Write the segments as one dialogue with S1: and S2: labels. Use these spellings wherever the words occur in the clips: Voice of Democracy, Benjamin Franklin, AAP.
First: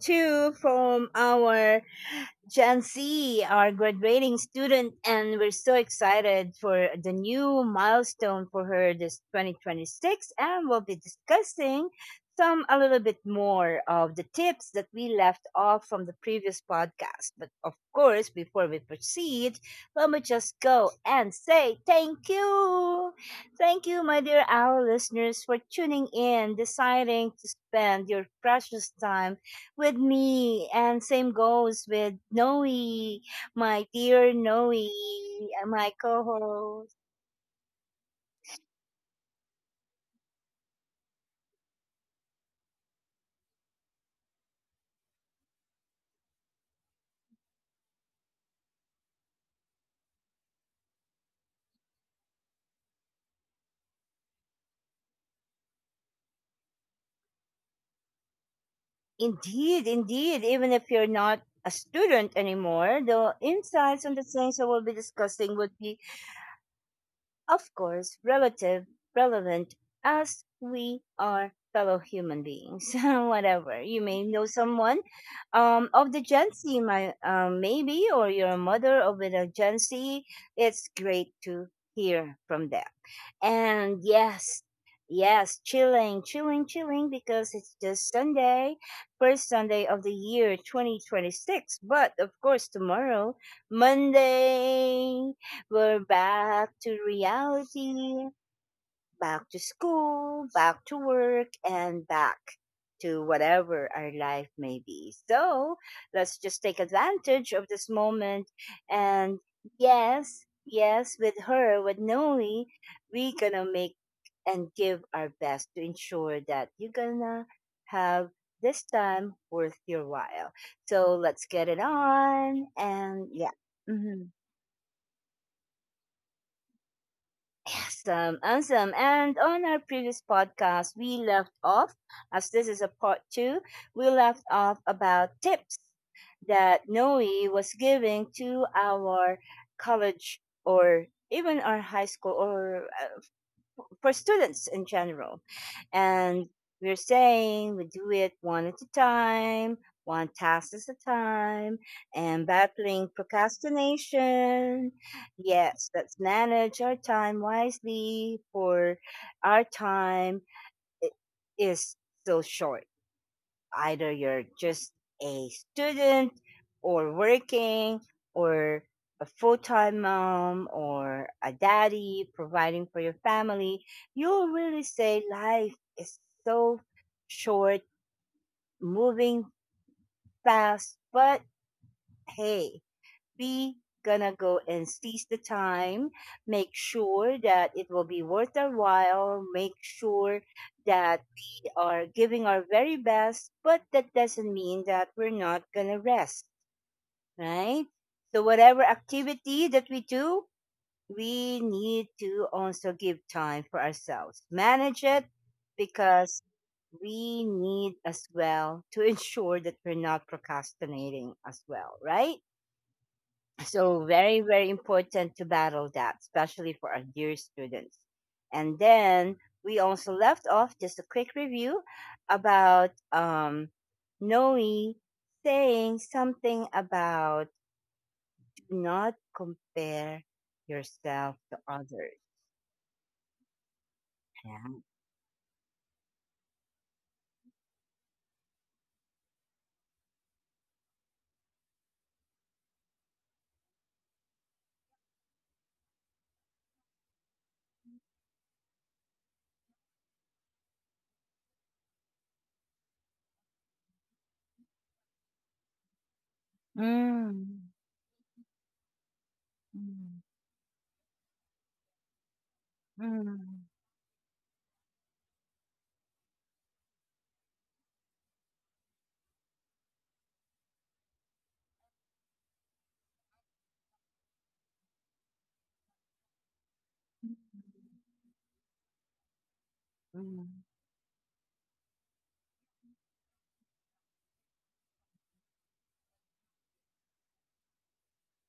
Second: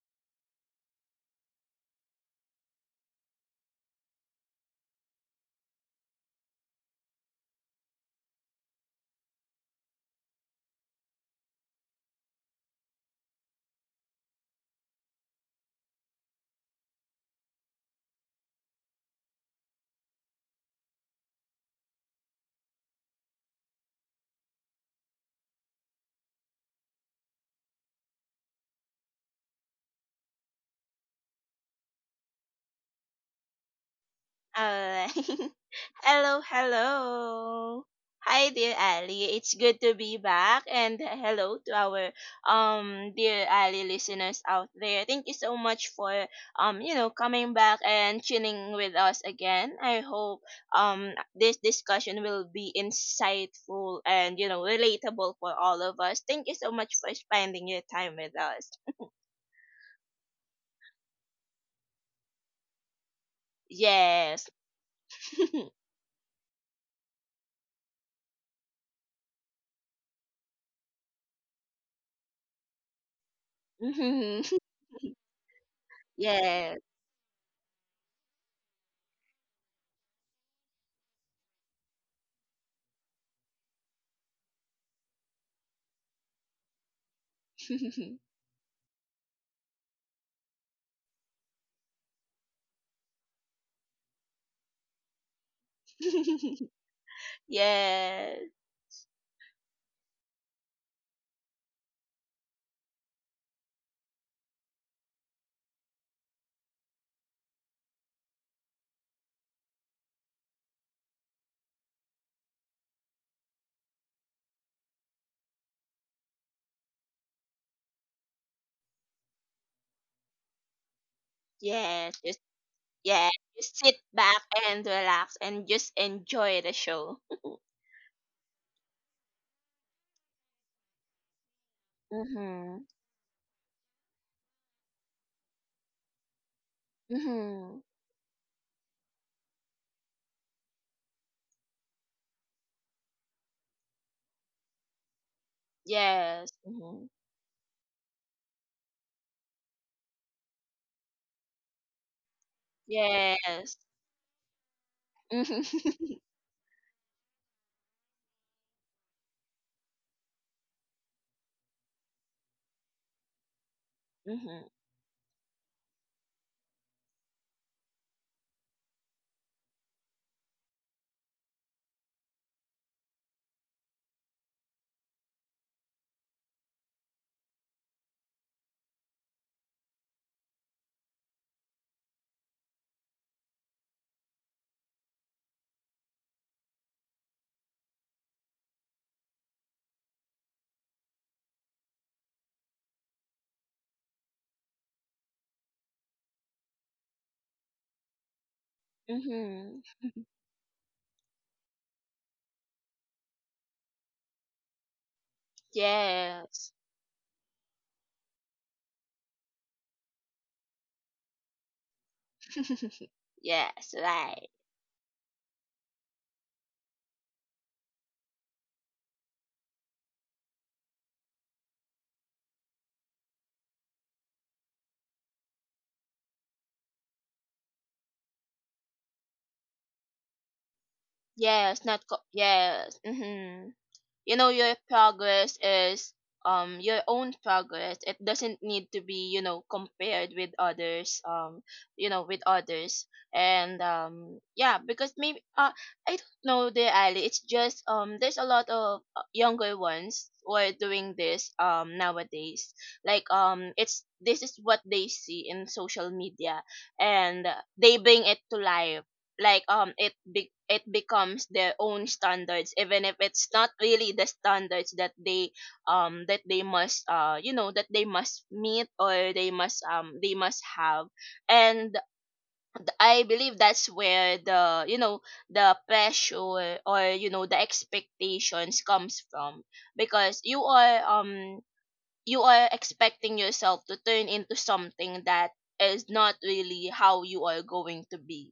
S1: two from our Gen Z are graduating student, and we're so excited for the new milestone for her this 2026. And we'll be discussing some a little bit more of the tips that we left off from the previous podcast. But of course, before we proceed, let me just go and say thank you. Thank you, my dear our listeners, for tuning in, deciding to spend your precious time with me and same goes with Noe, my dear Noe,
S2: Alright.
S1: my
S2: Hello, hello.
S1: co-host.
S2: Hi, dear Ali. It's good to be back, and hello to our dear Ali listeners out there. Thank you so much for coming back and tuning with us again. I hope this discussion will be insightful and relatable for all of us. Thank you so much for spending your time with us.
S1: Indeed, indeed, even if you're not a student anymore, the insights and the
S2: Yes.
S1: things that we'll be discussing would be of course, relative, relevant, as we are fellow human beings, whatever. You may know
S2: Mhm.
S1: someone of the Gen
S2: Yes.
S1: Z, my, maybe, or you're a mother of a Gen Z. It's great to hear from them. And yes, yes, chilling, chilling, chilling, because it's just Sunday, first Sunday of the year 2026. But of course, tomorrow, Monday. We're back to reality,
S2: Yes,
S1: back to school, back to work, and back to whatever our life may be. So let's just take advantage of this moment. And yes, yes, with her, with Noe, we gonna make and give our best to ensure that you're gonna have this time worth your while. So let's get it
S2: yes, just,
S1: on.
S2: yeah,
S1: And yeah.
S2: just sit
S1: Mhm.
S2: back and relax and just enjoy the show.
S1: Awesome, awesome. And on our previous podcast, we left off, as this is
S2: Mhm.
S1: a part two, we left off about tips that Noe was
S2: Mhm.
S1: giving to our college or even our high school or for students in general.
S2: Yes.
S1: And we're
S2: Mhm.
S1: saying we do it one at a time, one task at a time, and battling
S2: Yes.
S1: procrastination.
S2: Mhm.
S1: Yes, let's manage our time wisely, for our time i- is so short, either you're
S2: Mhm.
S1: just a student or working or a full-time mom or a daddy providing for your family. You'll really say life is so short, moving fast, but hey, be gonna go and seize the time, make sure that it will be worth our while, make sure that we are giving our very best, but that doesn't mean that we're not gonna rest, right? So whatever activity
S2: Mhm.
S1: that we do, we need to also give time for ourselves, manage it, because
S2: Yes.
S1: we need as well to ensure that we're not procrastinating as well, right?
S2: Yes,
S1: So very,
S2: right.
S1: very important to battle that, especially for our dear students. And then we also left off just a quick review about Noe saying something about do not compare yourself to
S2: Yes, not
S1: others.
S2: co- yes. Mhm. Your
S1: Yeah.
S2: progress is your own progress. It doesn't need to be compared with others, you know with others and yeah, because maybe I don't know the Ali, it's just there's a lot of younger ones who are doing this nowadays, like it's this is what they see in social media. And
S1: Mm.
S2: they bring it to life, like
S1: Mm.
S2: it becomes their own standards, even if it's
S1: Mm.
S2: not really the standards that they must you know that they must meet, or they must have. And I believe that's where the pressure, or the expectations comes from, because you
S1: Mm.
S2: are um you are expecting yourself to turn into something that is not really how you are going to be.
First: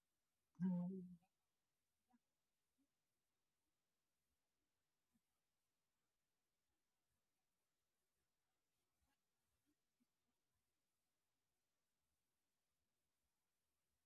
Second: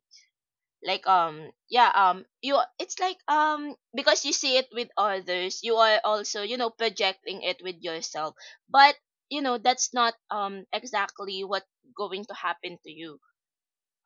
S2: Like
S1: Mm.
S2: yeah you it's like because you see it with others, you are also projecting it with yourself. But that's not exactly what going to happen to you.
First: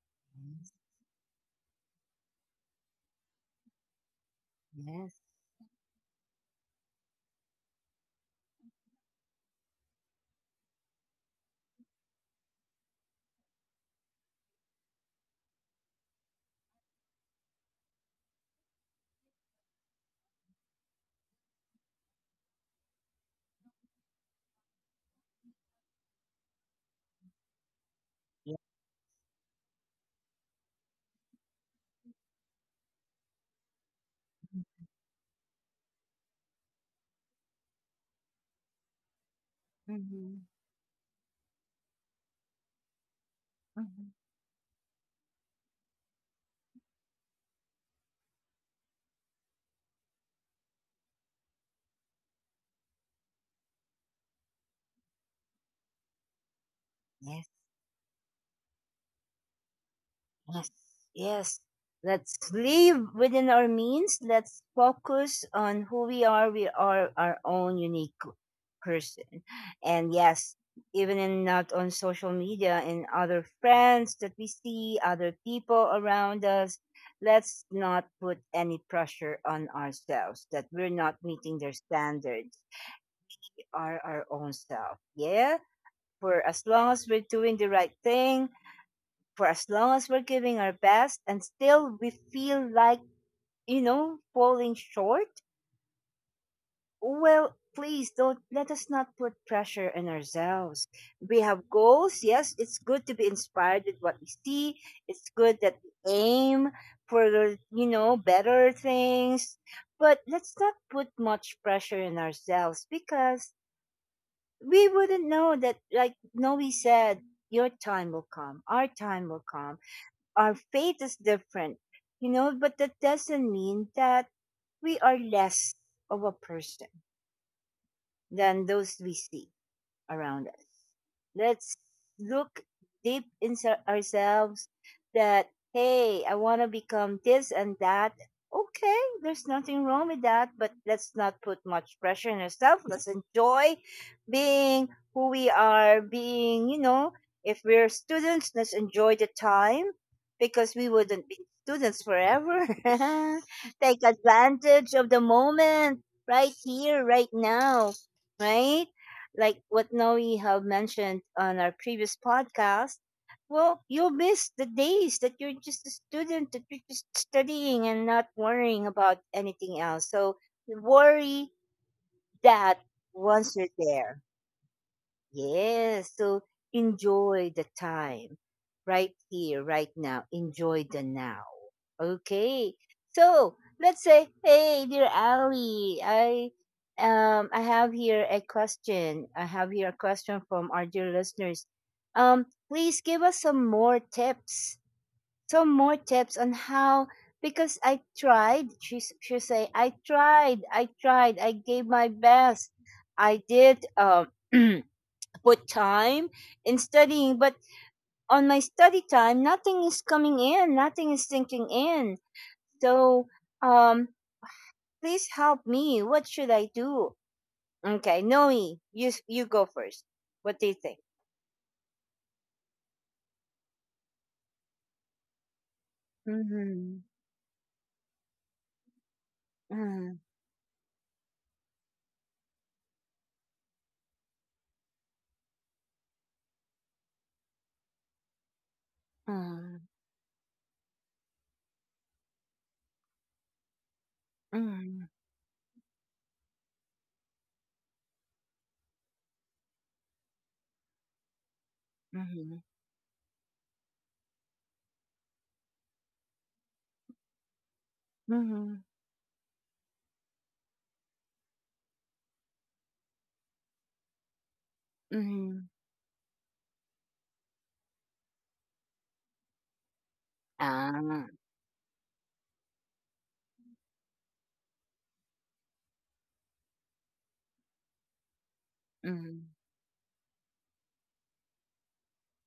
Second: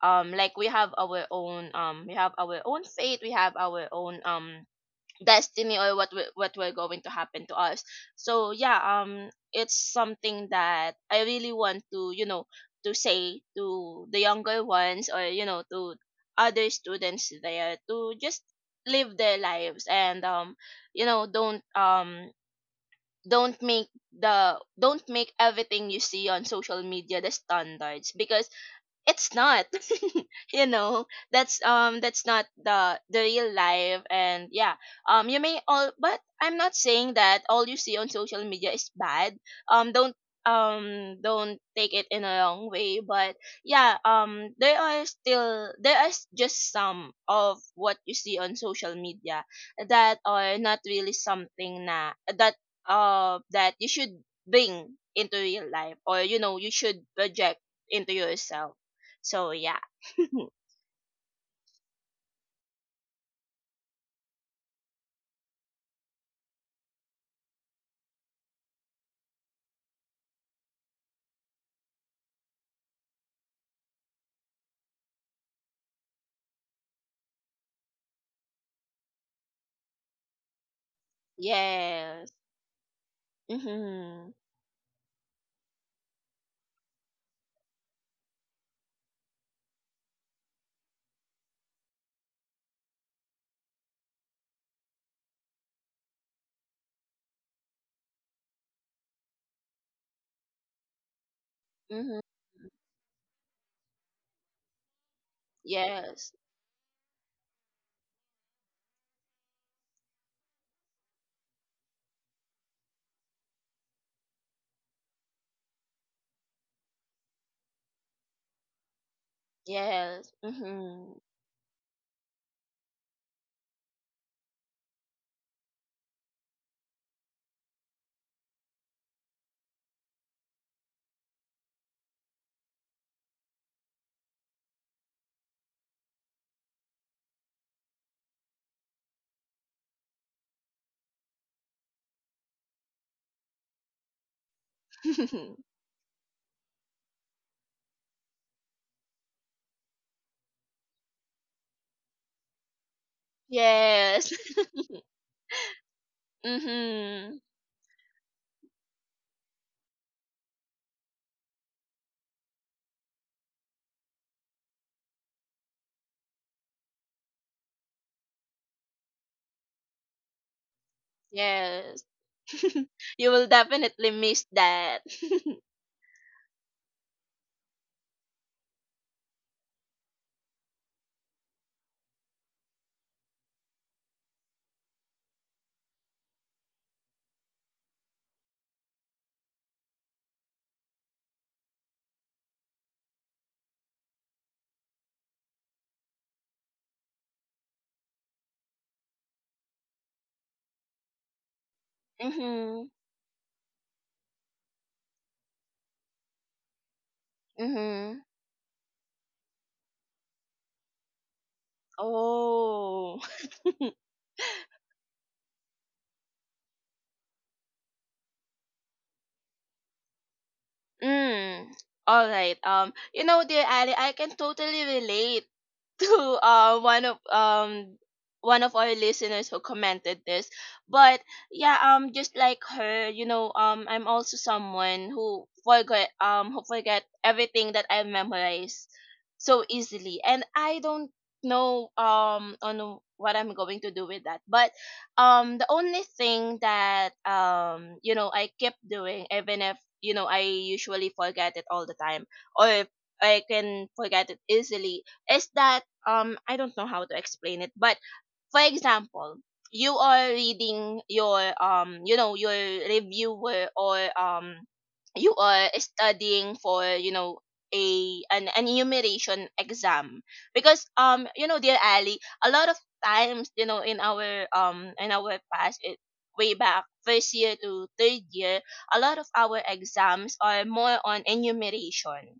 S2: Like we have our own we have our own fate, we have our own
S1: Yes.
S2: destiny, or what we're going to happen to us. So yeah, it's something that I really want to to say to the younger ones, or to other students there, to just live their lives, and you know don't um don't make the don't make everything you see on social media the standards, because
S1: Yes.
S2: it's not. you know that's that's not the real life. And yeah, you may all, but I'm not saying that all you see on social media is bad. Don't
S1: Mm.
S2: don't take it in a wrong way. But yeah, there are still there are s- just some of what you see on social media that are not really something na, that that you should bring into real life, or you should
S1: Mm.
S2: project into yourself. So yeah.
S1: Yes, yes. Let's live within our means. Let's focus on who we are. We are our own unique person. And yes, even in not on social media and other friends that we see, other people around us, let's not put any pressure on ourselves that we're not meeting their
S2: Yes.
S1: standards. We are our
S2: Mhm.
S1: own self. Yeah. For as long as we're doing the right thing, for as long as we're giving our best and still we feel like, you know, falling short, well, please don't let us not put pressure on ourselves. We have
S2: Mhm.
S1: goals. Yes, it's good to be inspired with what we see. It's good that we
S2: Yes.
S1: aim for, you know, better things. But let's not put much pressure on ourselves because we wouldn't know that, like Noe said, your time will come, our time will come,
S2: Yes.
S1: our faith is
S2: Mhm.
S1: different, you know, but that doesn't mean that we are less of a person than those we see around us. Let's look deep inside ourselves that, hey, I want to become this and that. Okay, there's nothing wrong with that, but let's not put much pressure on ourselves. Let's enjoy being who we are, being, you know, if we're students, let's enjoy the time because we wouldn't be students forever. Take
S2: Yes.
S1: advantage of the moment right here, right
S2: Mhm.
S1: now, right? Like what Noe have mentioned on our previous podcast, well, you'll miss the days that you're just a student, that you're just studying and not worrying about anything else. So worry
S2: Yes.
S1: that
S2: You will
S1: once you're
S2: definitely
S1: there.
S2: miss that.
S1: Yes. So enjoy the time right here, right now. Enjoy the now. Okay. So let's say, hey, dear Ali, I I have here a question. I have here a question from our dear listeners. Um, please give us some more tips. Some more tips on how because I tried. She say I tried. I tried. I gave my best.
S2: Mhm.
S1: I did. Put time in studying, but
S2: Mhm.
S1: on my study time, nothing is coming in, nothing is sinking in.
S2: Oh.
S1: So, um, please help me. What should I do? Okay, Noe, you go first. What do you think?
S2: Mm. All right. You know, dear Ali, I can totally relate to
S1: Mm-hmm.
S2: one of our listeners who
S1: Mm-hmm.
S2: commented this. But yeah, just like her, you know, I'm also someone who forget, who forget everything that I memorize so
S1: Mm-hmm.
S2: easily. And I don't know on what I'm going to do with that. But the only thing that, you know, I keep doing, even if, you know, I usually forget it all the time,
S1: Mm-hmm.
S2: or I can forget it easily, is that I don't know how to explain it, but for
S1: Mm-hmm.
S2: example, you are reading your you know, your reviewer, or you
S1: Mm-hmm.
S2: are studying for, you know, an enumeration exam. Because
S1: Ah.
S2: you know, dear Ali, a lot of times, you know, in our past, it way back first year to third year, a lot of
S1: Mm-hmm.
S2: our exams are more on enumeration,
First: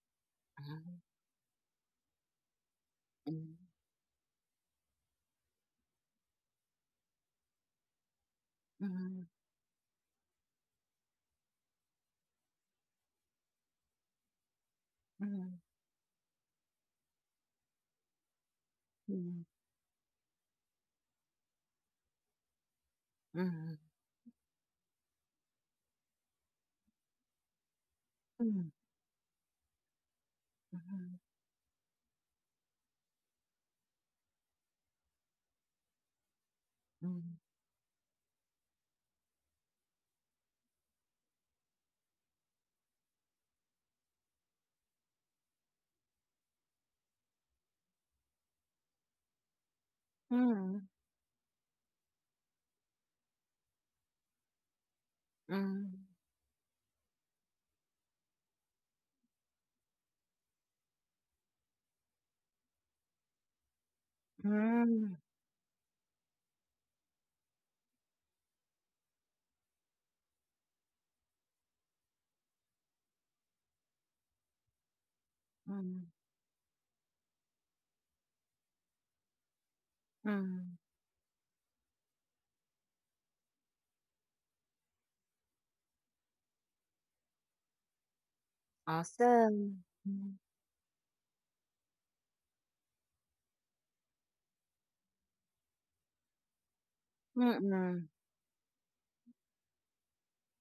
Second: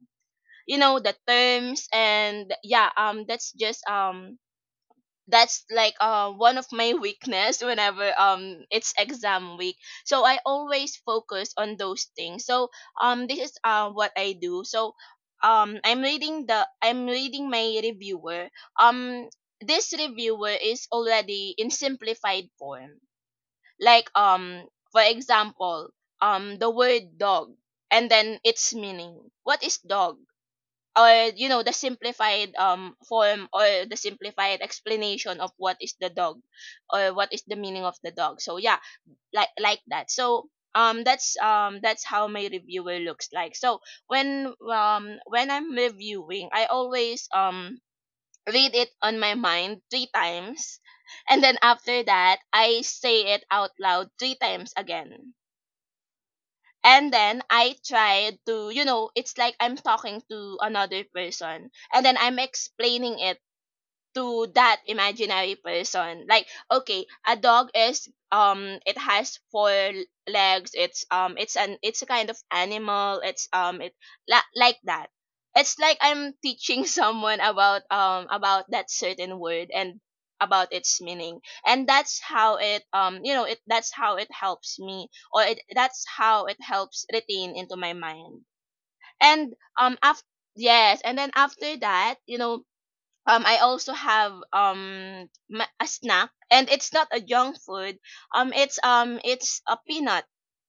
S2: you know, the terms. And yeah,
S1: Mm-hmm.
S2: that's like one of my weakness whenever it's
S1: Mm-hmm.
S2: exam week. So I always focus on those things. So this is what I do. So I'm reading my reviewer. um
S1: Mm-hmm.
S2: this reviewer is already in simplified form.
S1: Mm-hmm.
S2: Like for example, the word dog, and then its meaning, what is dog, or you know, the simplified form, or the simplified explanation of what is the dog, or what
S1: Mm-hmm.
S2: is the meaning of the dog. So yeah, like that. So that's how my reviewer looks like. So when I'm reviewing, I always read it on my mind three times,
S1: Mm-hmm.
S2: and then after that I say it out loud three times again. And then I tried to, you know, it's like I'm talking to another person, and then I'm explaining it to that
S1: Mm-hmm.
S2: imaginary person, like okay, a dog is it has four legs, it's a kind of animal, it's it like that. It's like
S1: Mm,
S2: I'm teaching someone about that certain word and about
S1: mm.
S2: its meaning. And that's how it that's how it helps me, or it, that's how it helps retain into my mind. And
S1: Awesome.
S2: after,
S1: Mm,
S2: yes, and then after that, you know, I also have a snack, and it's not a junk food.
S1: mm,
S2: It's a peanut,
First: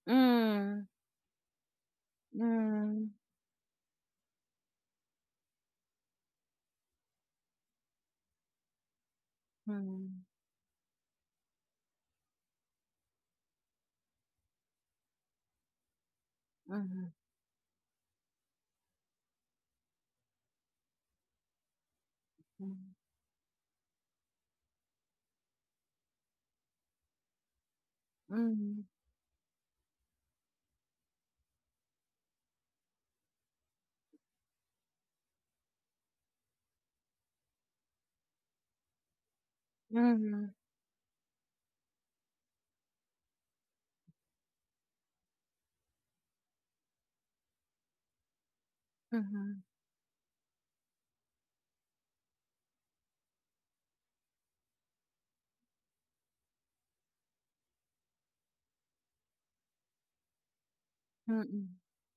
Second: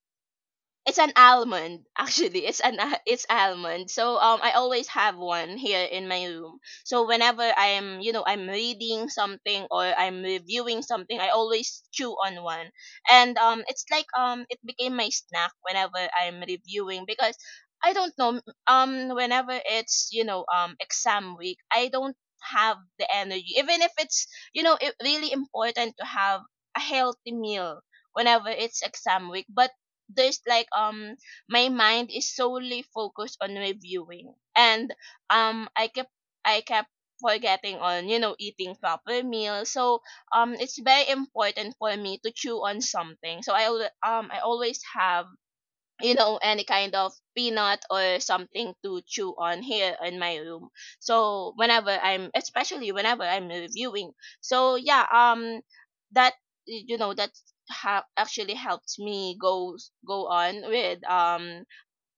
S1: mm,
S2: it's an almond, actually. It's
S1: mm,
S2: it's almond. So I always have one here in my room. So whenever I'm, you know, I'm reading something or
S1: mm,
S2: I'm reviewing something, I always chew on one. And it's like it became my snack whenever I'm reviewing,
S1: mhm,
S2: because I don't know, whenever it's, you know, exam week, I don't have the energy. Even if it's, you know, it really important to have a healthy meal whenever it's
S1: mm,
S2: exam week. But there's like my mind is solely focused on reviewing, and um i kept I kept forgetting on, you know, eating proper meals. So
S1: mm,
S2: it's very important for me to chew on something. So I always have, you know, any kind of peanut or something to chew on
S1: mhm,
S2: here in my room. So whenever I'm, especially whenever I'm reviewing. So yeah, that, you know, that actually helped me go go on with
S1: mhm, mm,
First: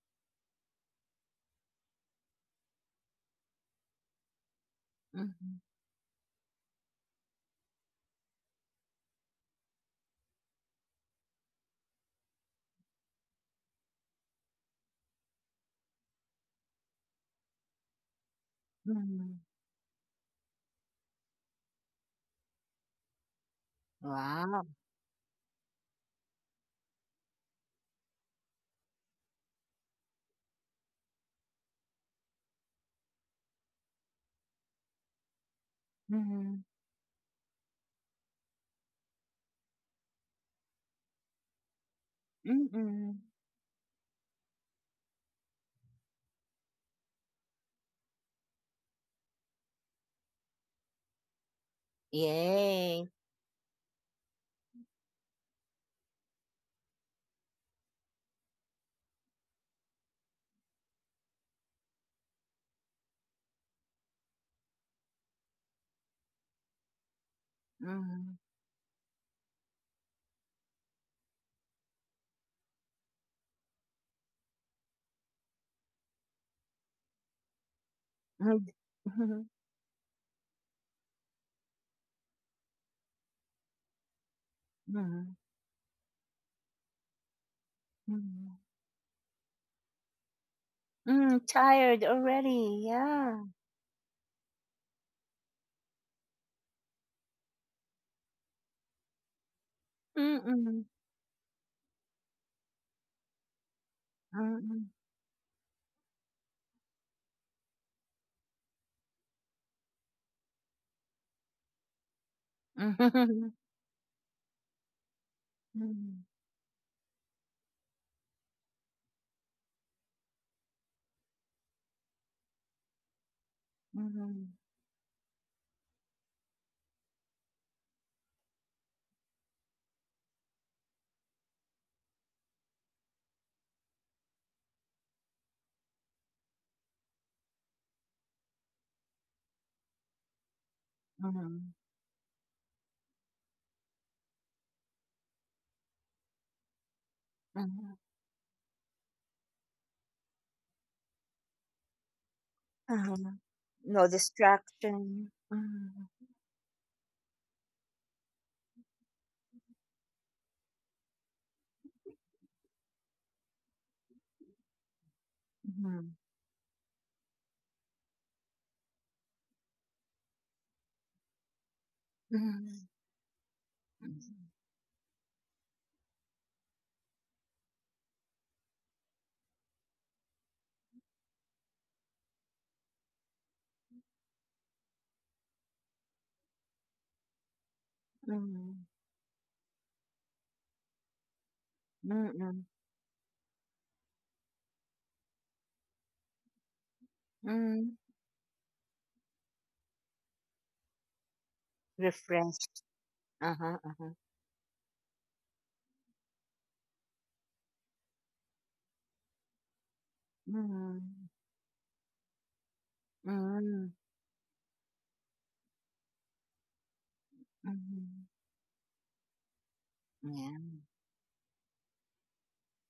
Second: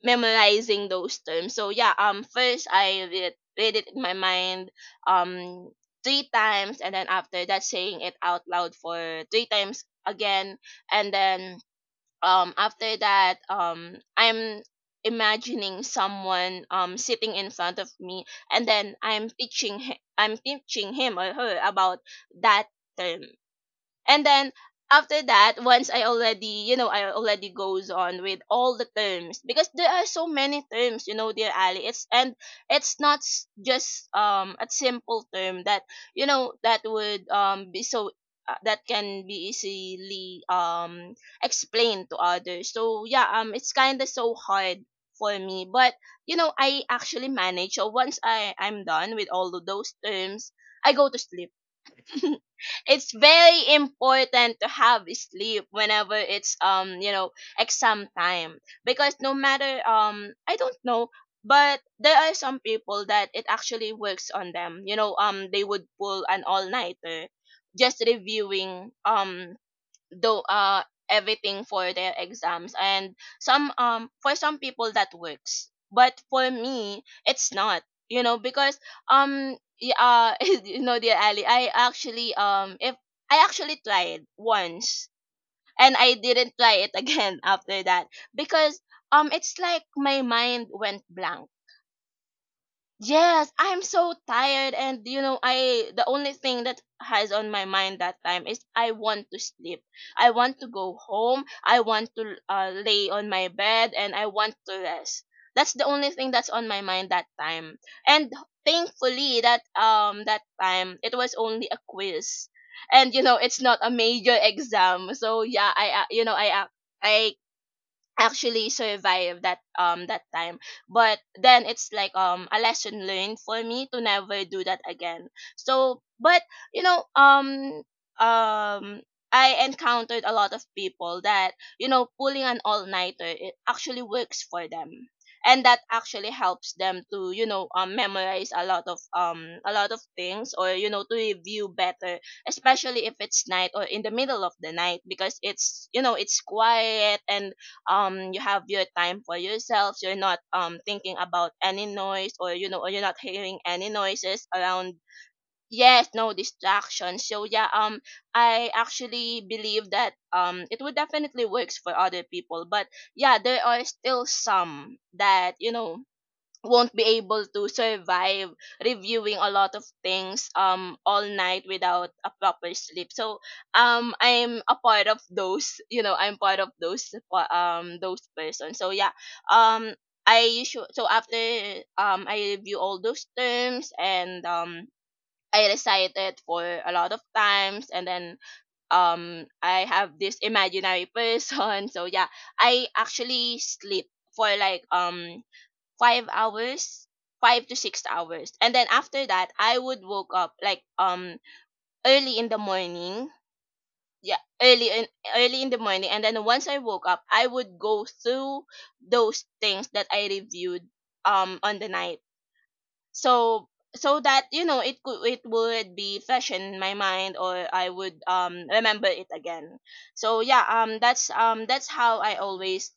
S2: memorizing those terms. So yeah, first I read, read it in my mind
S1: mhm,
S2: um three times, and then after that, saying it out loud for three times again. And then after that, I'm imagining someone sitting in front of me, and then
S1: mhm.
S2: I'm teaching him or her about that term. And then
S1: Wow.
S2: after that, once I already, you know, I already goes on with all the terms, because there are so many terms, you know, dear Ali. It's, and it's not just a simple term that, you know,
S1: Mhm,
S2: that would be so that can be easily explained to others. So
S1: mhm.
S2: yeah, it's kind of so hard for me. But you know, I actually manage. So once I'm done with all of those terms, I go to sleep.
S1: Yay.
S2: It's very important to have sleep whenever it's you know, exam time. Because no matter I don't know, but there are some people that it actually works on them, you know, they would pull an all nighter just
S1: Mhm,
S2: reviewing though everything for their exams. And some for some people that works, but for me it's not, you know,
S1: mhm,
S2: because
S1: mhm,
S2: yeah, you know, dear Ali, I actually if I actually tried once
S1: mhm,
S2: and I didn't try it again after that.
S1: mhm.
S2: Because it's like my mind went
S1: Mm,
S2: blank.
S1: tired already. Yeah.
S2: Yes, I'm so tired, and you know, I the only thing that has on my mind that time is I want to sleep. I want to
S1: Mm-mm.
S2: go home. I want to lay on my bed, and I want to
S1: Mm-mm.
S2: rest. That's the only thing that's on my mind that time. And thankfully that time it was only a quiz. And you know it's not a major exam. So yeah, I you
S1: Mm-hmm.
S2: know I actually survive that time, but then it's like a lesson learned for me to never
S1: Mm-hmm.
S2: do that again. So, but you know um um I encountered a lot of people that pulling an all nighter, it actually works for them, and that actually helps them to memorize a lot of things, or to review
S1: Hmm.
S2: better, especially if it's night or in the middle of the night, because it's quiet, and you have your time for yourself. You're not thinking about any noise, or you're not
S1: Hmm.
S2: hearing any
S1: No
S2: noises around.
S1: distraction.
S2: Yes,
S1: Mm,
S2: no distractions. So yeah, I actually believe that it would definitely works for other people, but yeah, there are still some that
S1: mhm,
S2: won't be able to survive reviewing a lot of things all night without a proper
S1: mhm,
S2: sleep. So I'm a part of those, you know I'm part of those pa- those persons. So yeah, um I usually, so after I review all those terms, and I recite it for a lot of times, and then
S1: mhm.
S2: I have this imaginary person. So yeah,
S1: Hmm.
S2: I actually sleep for like 5 hours, five to
S1: Hmm.
S2: six hours and then after that I would woke up like early in the
S1: Refreshed.
S2: morning.
S1: Uh-huh, uh-huh.
S2: Yeah, early in the morning. And then once I woke up, I would go through those things that I reviewed
S1: Mm,
S2: on the night. so
S1: mm,
S2: so that, you know, it would be fresh in my mind, or I would
S1: mhm.
S2: remember it again. So
S1: Yeah.
S2: yeah, that's how I always.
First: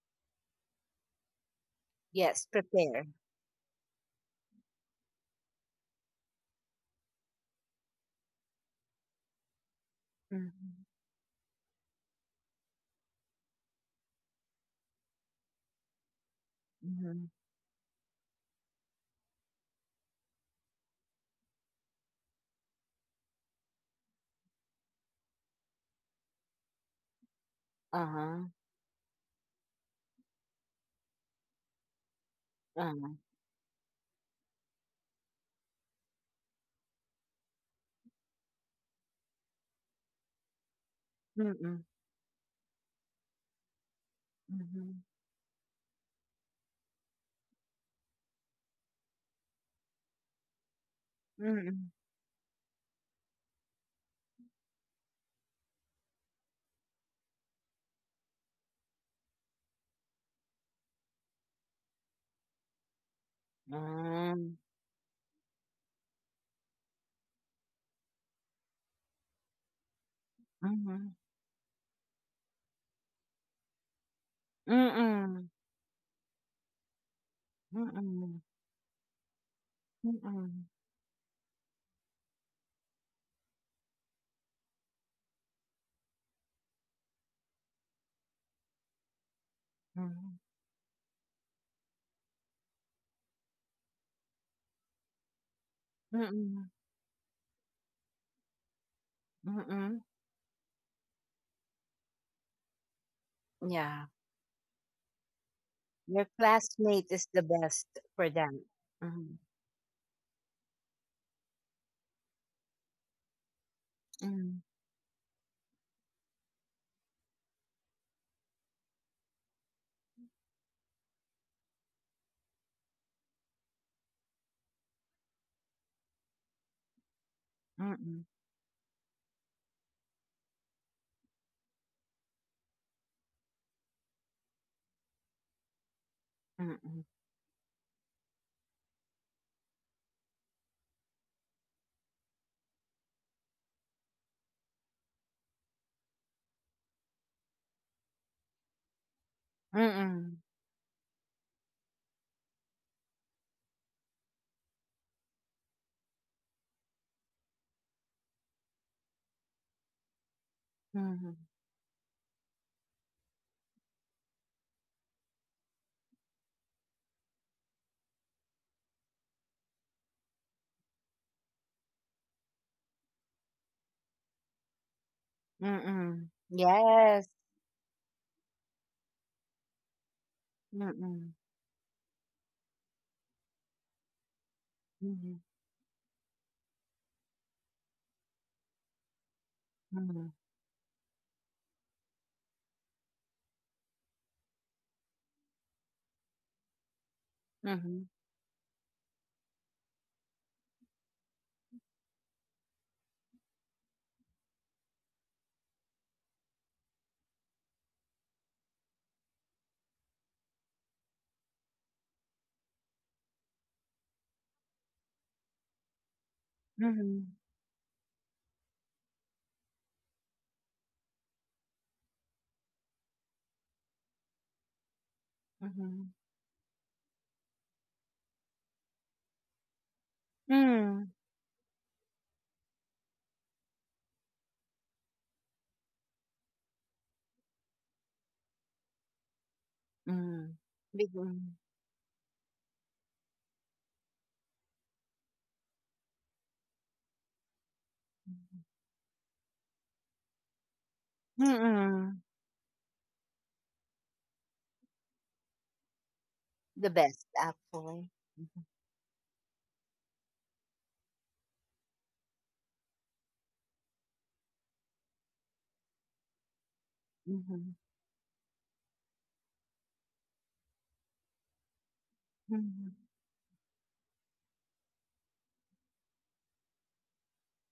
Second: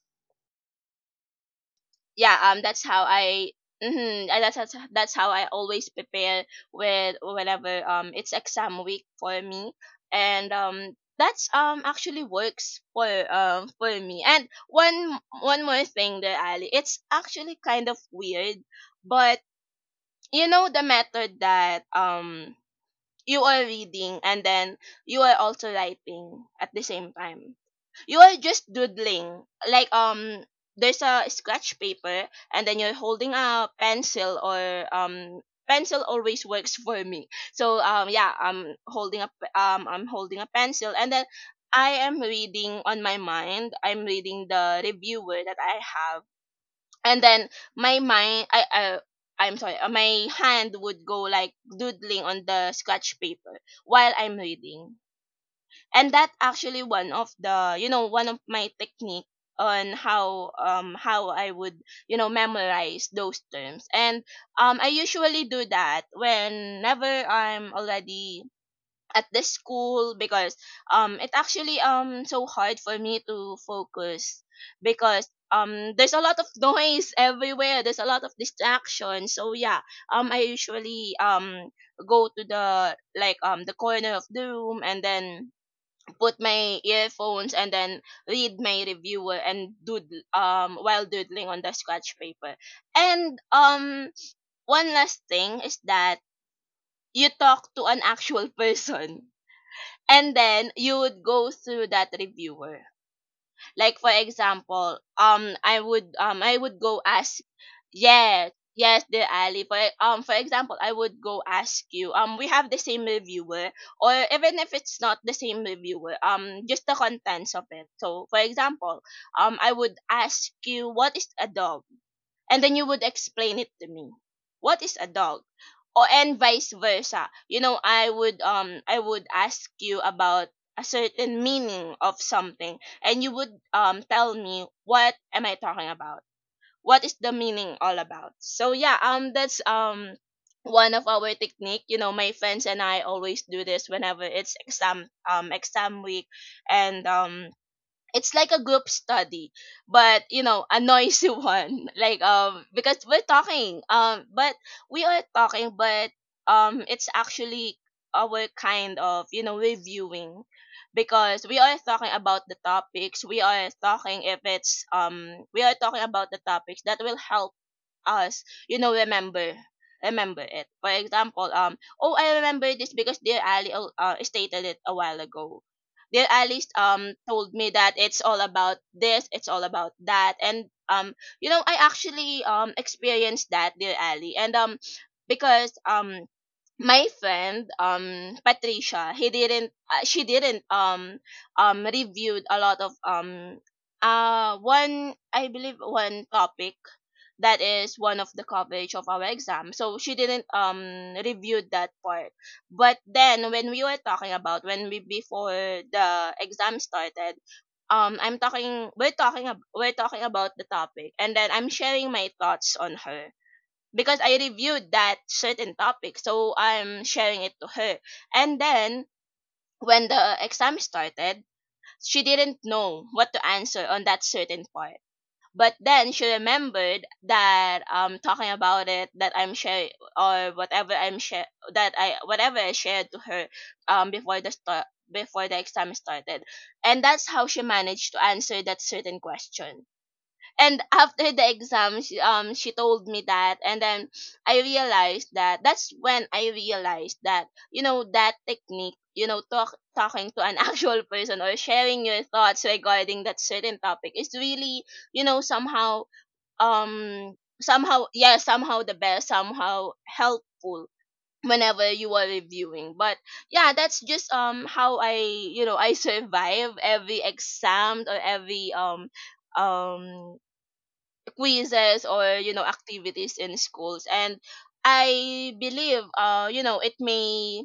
S2: Yeah,
S1: Yes,
S2: that's how
S1: prepare.
S2: I. Mm-hmm, and that's how I always prepare with whenever it's exam week for me. And
S1: Mhm,
S2: that's actually works for me. And one more thing there, Ali, it's
S1: mhm.
S2: actually kind of weird. But you know the method that you are reading and then you are also writing at the same time. You are
S1: Uh-huh,
S2: just doodling. Like, there's a scratch paper, and then you're
S1: uh-huh.
S2: holding a pencil, or pencil always works for me. So yeah, I'm holding a I'm holding a pencil, and then
S1: Mm-mm,
S2: I am reading on my mind. I'm reading the
S1: mhm,
S2: reviewer that I have, and then my mind I I'm sorry, my hand would go like
S1: mm-mm.
S2: doodling on the scratch paper while I'm reading. And that actually, one of the you know one of my technique on how I would memorize those terms. And
S1: Um,
S2: I usually do that whenever I'm already at the school, because
S1: mhm,
S2: it actually so hard for me to focus, because
S1: mm-mm,
S2: there's a lot of noise everywhere, there's a lot of
S1: mm-mm,
S2: distraction. So yeah, I
S1: mm-mm,
S2: usually go to the, like, the corner of the room, and then put my earphones, and then read my reviewer and doodle
S1: mm-mm,
S2: while doodling on the scratch paper. And one last thing is that
S1: mm-mm.
S2: you talk to an actual person,
S1: Mm-mm.
S2: and then you would go to that reviewer. Like,
S1: Yeah.
S2: for example, I would,
S1: Your
S2: I would go
S1: classmate is
S2: ask.
S1: the best for
S2: Yes,
S1: them.
S2: yes, dear
S1: Mhm.
S2: Ali, for for example, I would go ask you, we have the same reviewer, or even
S1: Mm.
S2: if it's not the same reviewer, just the contents of it. So, for example, I would ask you, what is a dog? And then you would explain it to me, what is a dog? Or, and vice versa, you know, I
S1: Mm-mm.
S2: would, I would ask you about a certain meaning of something, and you would tell me what am I talking about,
S1: Mm-mm.
S2: what is the meaning all about. So yeah, that's one of our technique. You know, my friends and I always do this whenever it's exam, exam week. And it's like a group study, but
S1: Mm-mm.
S2: you know, a noisy one. Like, because we're talking but we are talking but it's actually our kind of, reviewing,
S1: Mhm.
S2: because we are talking about the topics, we are talking if it's we are talking about the topics that will help us, remember it. For example, oh, I remember this because dear Ali stated it a while ago.
S1: Mm-mm.
S2: Dear Ali
S1: Yes.
S2: told me that it's all about this, it's all about that, and
S1: Mm-mm.
S2: I actually experienced that, dear Ali, and
S1: Mhm.
S2: because my friend Patricia, he didn't
S1: Mhm.
S2: she didn't reviewed a lot of one, I believe one topic that is
S1: Mhm.
S2: one of the coverage of our exam, so she didn't review that part. But then, when we were talking about when we before the exam started, I'm talking we're talking ab- we're talking about the topic, and then I'm sharing my thoughts on her, because I reviewed that certain topic. So I'm
S1: Mhm.
S2: sharing it to her. And then when the exam started, she didn't know what to answer on that certain part. But
S1: Mhm.
S2: then she remembered that talking about it, that I'm sharing or whatever
S1: Mm.
S2: I'm share that I whatever I shared to her um before the start before the exam started. And that's how she managed to answer that certain question.
S1: Mm.
S2: And
S1: Big-
S2: after the
S1: mm.
S2: exam, she told me that. And then I realized that that's when I realized that, you know, that technique, talking to an actual person, or sharing
S1: Mm-mm.
S2: your thoughts regarding that certain topic, is really, somehow,
S1: The best,
S2: um
S1: actually.
S2: somehow yeah
S1: Mhm.
S2: somehow the best, somehow helpful, whenever you are reviewing. But yeah, that's just how I, I survive every
S1: Mhm.
S2: exam, or every um quizzes, or you know, activities in schools. And I believe, it may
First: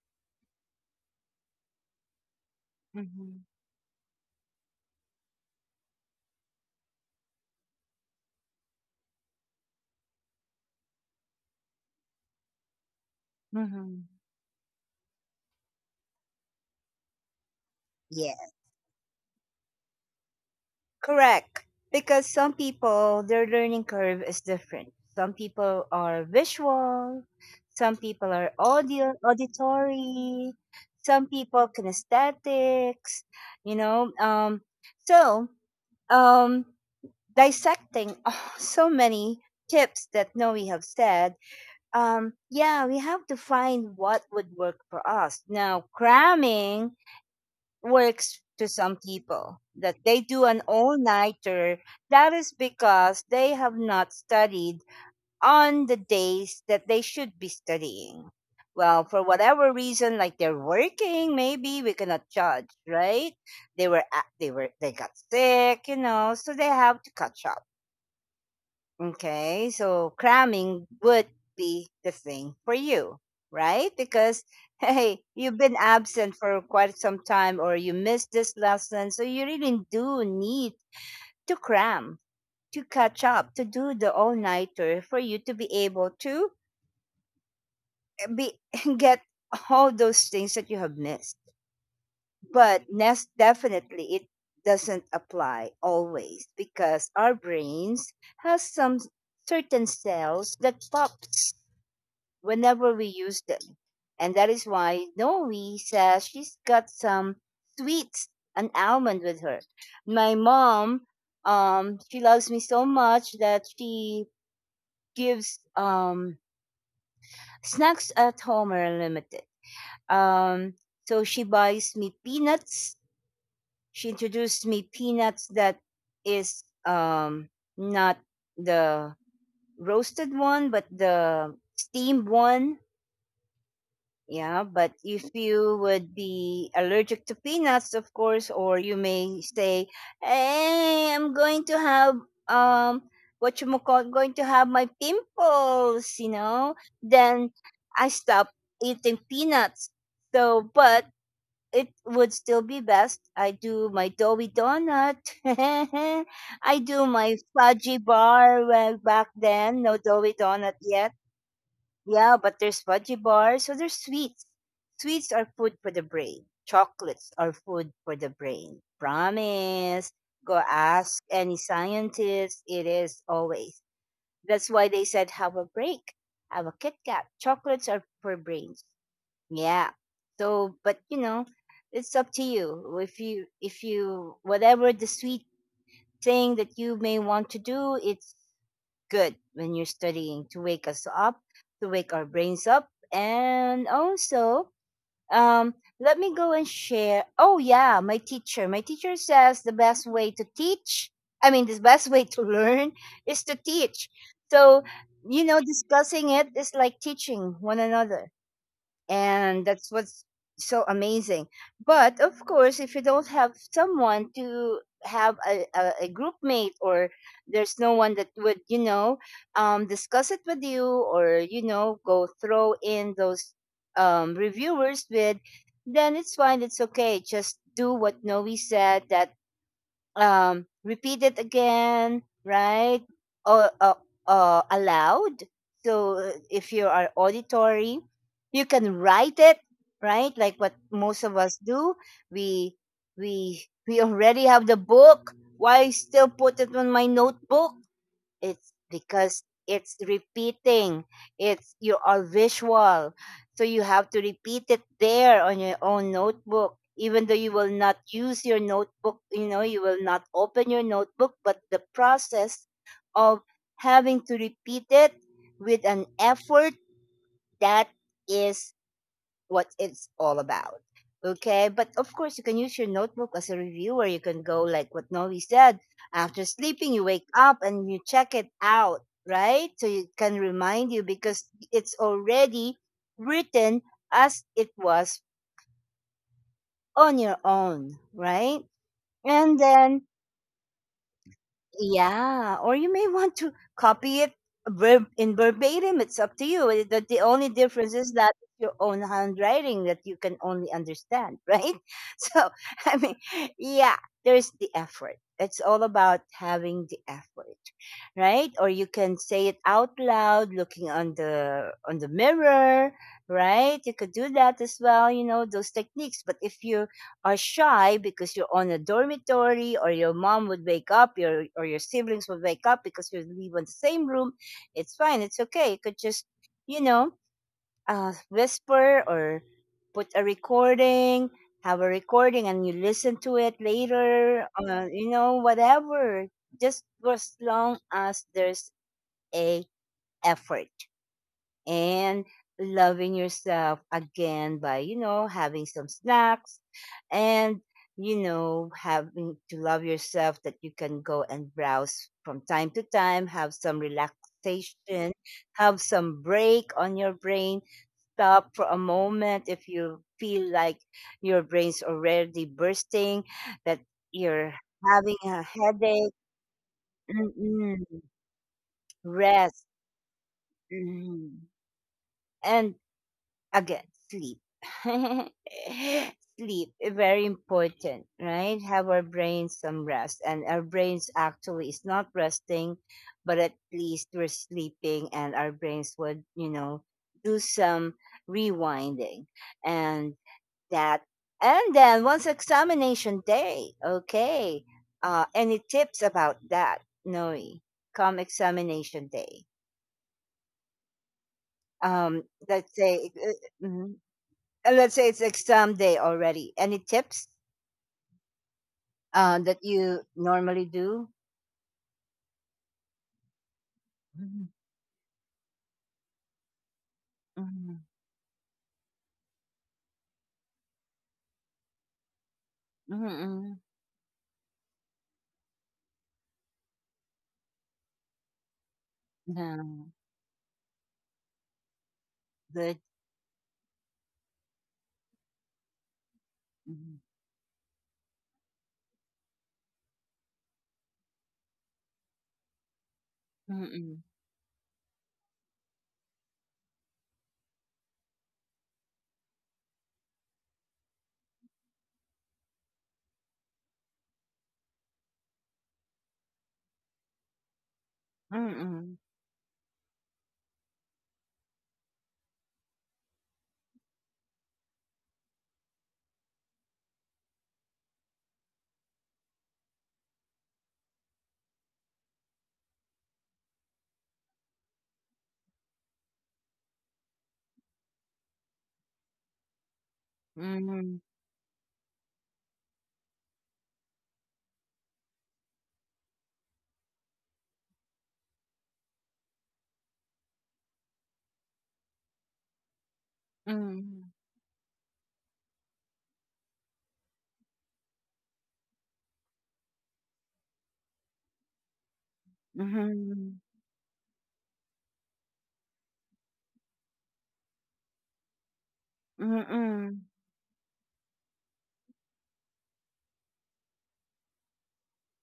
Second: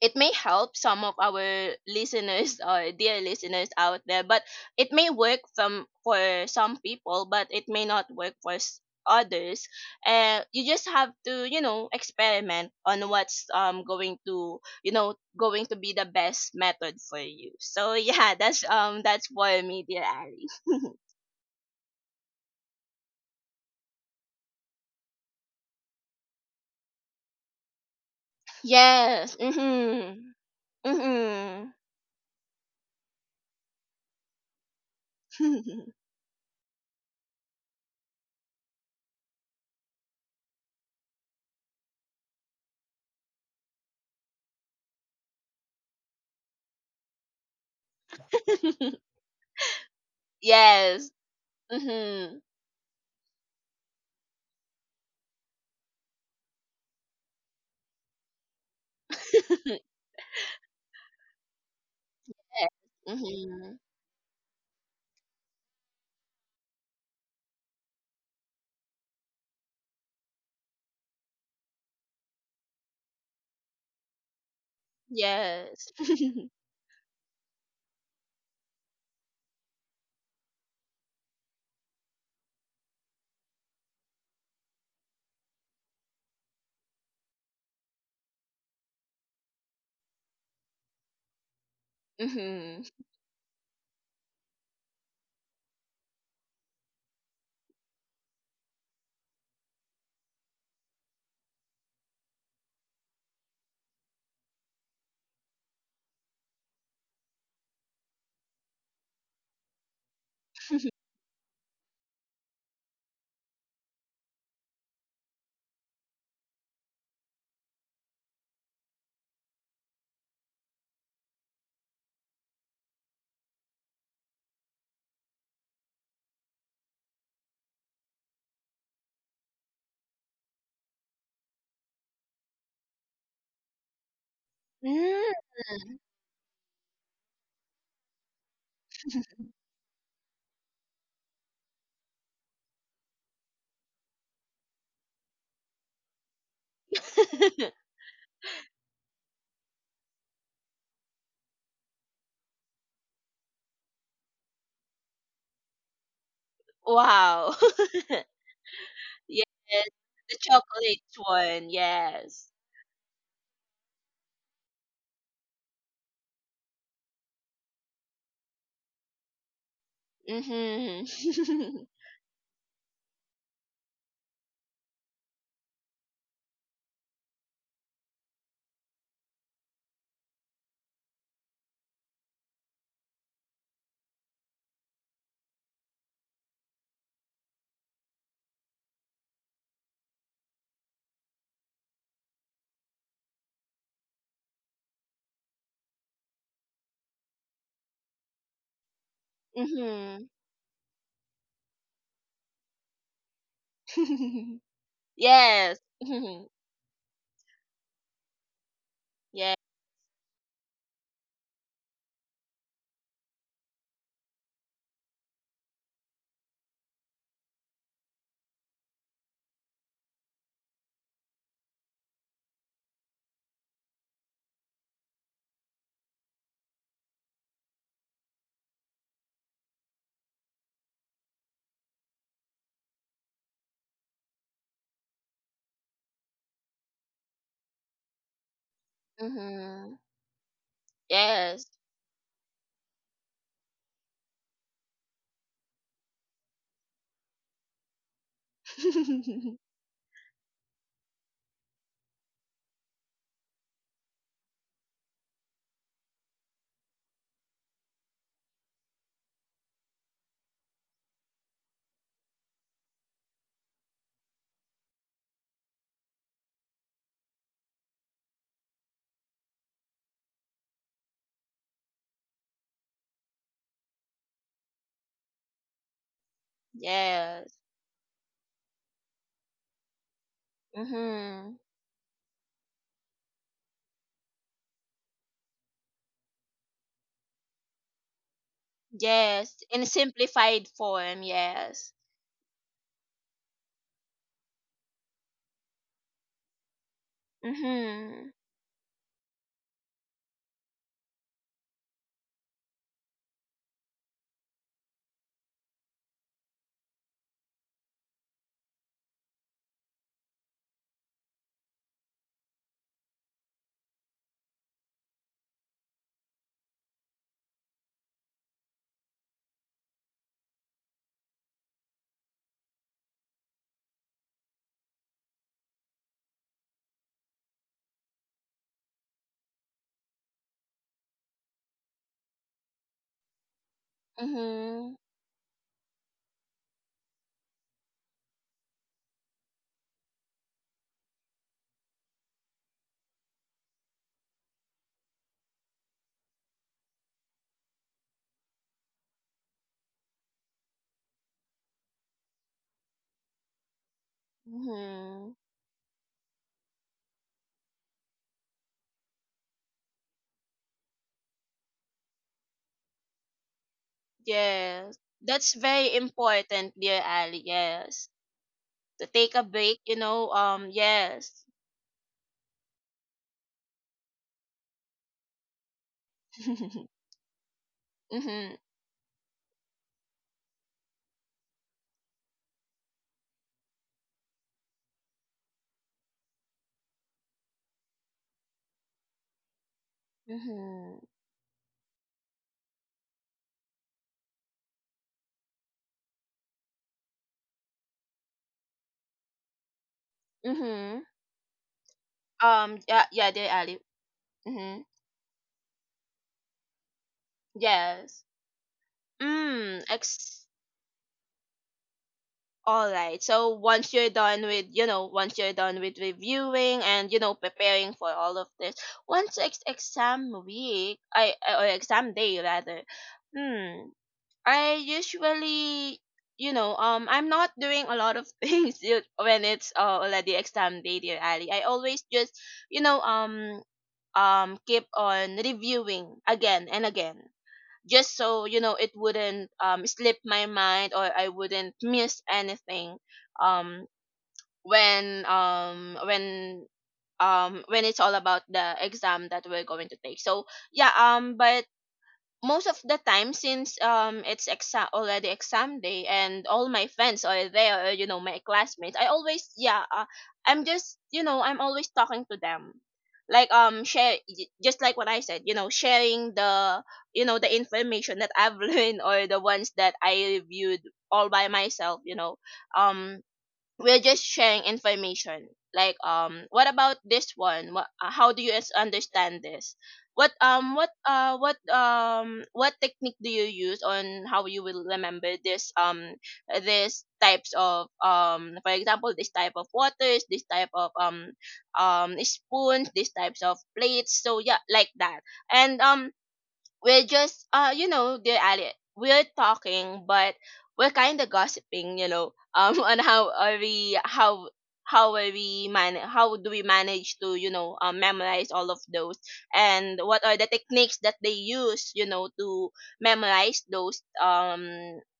S2: it may help some of our listeners, or dear
S1: Mhm.
S2: listeners out there. But it may work some for some people, but it may not work for others. You just have to, experiment on what's
S1: Mhm.
S2: going to, going to be the best method for you. So yeah,
S1: Mhm.
S2: that's for me, dear Ali.
S1: Correct. Because some people, their learning curve is different. Some people are visual, some people are audio,
S2: Yes. Mm-hmm.
S1: auditory, some
S2: Mm-hmm.
S1: people kinesthetics, you know. So, um, dissecting oh, so many tips that Noe have said, yeah, we have to find what would work for us. Now, cramming works to some people that they do an
S2: Yes.
S1: all-nighter, that
S2: Mm-hmm.
S1: is because they have not studied on the days that they should be studying well, for whatever reason, like they're working, maybe we cannot
S2: Yes.
S1: judge, right?
S2: Mm-hmm.
S1: They were they got sick, you know, so they have to catch up. Okay, so cramming would be the thing for you, right? Because hey, you've been
S2: Yes.
S1: absent for quite some time or you missed this lesson, so you really do need to cram, to catch up, to do the all-nighter for you to be able to be get all those things that you have missed.
S2: Mm-hmm.
S1: But nest definitely it doesn't apply always because our brains has some certain cells that pop whenever we use them. And that is why Noe says she's got some sweets, an almond with her. My mom, she loves me so much that she gives snacks at home are limited. Um, so she buys me peanuts. She introduced me peanuts that is not the roasted one, but the steamed one. Yeah, but if
S2: Mm.
S1: you would be allergic to peanuts, of course, or you may say, "Hey, I'm going to have um, what you call, going to have my pimples," you know. Then I stop eating peanuts. So, but it would still be best. I do my doughy donut. I do my
S2: Wow.
S1: fudgy bar, well, back
S2: Yes.
S1: then. No doughy
S2: The
S1: donut
S2: chocolate
S1: yet.
S2: one.
S1: Yeah,
S2: Yes.
S1: but there's fudgy bars, so there's sweets. Sweets are food for the brain. Chocolates are food for the brain. Promise. Go ask any
S2: Mm-hmm.
S1: scientist. It is always. That's why they said have a break. Have a Kit Kat. Chocolates are for brains. Yeah. So, but you know, it's up to you. If you, whatever the sweet thing that you may want to do, it's good when you're studying to wake us up, to wake our brains up. And also, um, let me go and share. Oh, yeah, my teacher. My teacher says the best
S2: Mm-hmm.
S1: way to teach, I mean, the best way to learn is to teach. So, you know,
S2: Yes.
S1: discussing
S2: Mm-hmm.
S1: it is like teaching one another
S2: Yes.
S1: and that's what's so amazing, but of course if you don't have someone to have a group mate or there's no one that would, you know, discuss it with you or you know go throw in those reviewers with, then it's fine, it's okay, just do what Noe said that repeat it again, right? Or aloud. So if you are auditory, you can write it,
S2: Mm-hmm.
S1: right? Like what most of us
S2: Yes.
S1: do, we we already have the book, why still put it on my notebook? It's because it's repeating. It's you are visual, so you have to repeat it there on your own notebook, even though you will not use your notebook, you know, you will not open your notebook, but the process of having to repeat it with an effort, that is what it's all about. Okay, but of course, you can use your notebook as a reviewer. You can go like what Novi said after sleeping, you wake up
S2: Yes.
S1: and you check it out, right? So it can remind you because
S2: Mm-hmm.
S1: it's already written as it was on your own, right? And
S2: Yes. In a
S1: then
S2: simplified form. Yes.
S1: yeah, or you may want to copy it verbatim. It's up to you. The only difference is that
S2: Mhm.
S1: it's your own handwriting that you can only understand, right? So, I mean, yeah, there's the effort. It's all about having the effort, right? Or you can say it out loud, looking on the mirror, right? You could do that as well. You know those techniques. But if you are shy because you're on a dormitory or your mom would wake up your or your siblings would wake up because you live in the same room, it's fine, it's okay, you could just you know whisper or put a recording, have a recording and you listen to it later,
S2: Mhm.
S1: you know, whatever. Just for as long as there's a effort, and loving yourself again by you know having some snacks, and you know having to love yourself, that you can go and browse from time to time, have some relaxation,
S2: Mhm.
S1: have some break on your brain, stop for a moment if you feel like your brain's already bursting, that you're
S2: Yes.
S1: having a
S2: That's very
S1: headache.
S2: important, dear
S1: Mm,
S2: Ali.
S1: mm.
S2: Yes. To take a
S1: Rest.
S2: break,
S1: Mm.
S2: yes.
S1: And again, sleep. Sleep, eh, very important,
S2: Mhm.
S1: right? Have our brains some rest. And our brains actually is not resting, but at least we're sleeping and our brains would, you know, do some rewinding and that.
S2: Mhm.
S1: And then once examination day, okay. Any tips about that, Noe? Come examination day.
S2: Mhm.
S1: Let's
S2: Yeah,
S1: say,
S2: yeah, dear Ali.
S1: mhm, and
S2: Mhm.
S1: let's say it's exam day already. Any tips
S2: Yes.
S1: that
S2: Mm,
S1: you normally do?
S2: all right. So, once you're done
S1: Mhm,
S2: with, you know, once you're done with reviewing, and
S1: mhm,
S2: preparing for all of this, once exam week, I, or exam day rather.
S1: mhm, mhm.
S2: Hmm. I usually, you know, I'm not doing a lot of things yet when
S1: Yeah,
S2: it's already exam day, dear Ali. I always just,
S1: good.
S2: you know, um, keep on reviewing again and
S1: Mhm,
S2: again, just so you know it wouldn't slip my mind, or I wouldn't miss anything, um, when um when when it's all about the exam that we're going to take. So yeah, but most of the time, since it's exam already exam day, and all my friends are there, or you know, my
S1: mhm,
S2: classmates, I always, yeah, I'm just you know I'm always talking to them, like, just like what I said, sharing the, the information that I've learned, or the ones that I reviewed all by myself. Um we're just sharing information. Like, what about this one? How do you understand this? what um what
S1: mhm,
S2: uh what um what technique do you use on how you will remember this? This types of, for example, this type of waters, this type of spoons, these types of
S1: mhm,
S2: plates. So yeah, like that. And we're just, you know, dear Ali, we're talking, but we're kind of gossiping,
S1: mhm,
S2: on
S1: mhm,
S2: how are we, man, how do we manage to, memorize all of those,
S1: mhm,
S2: and what are the techniques that they use, you know, to memorize those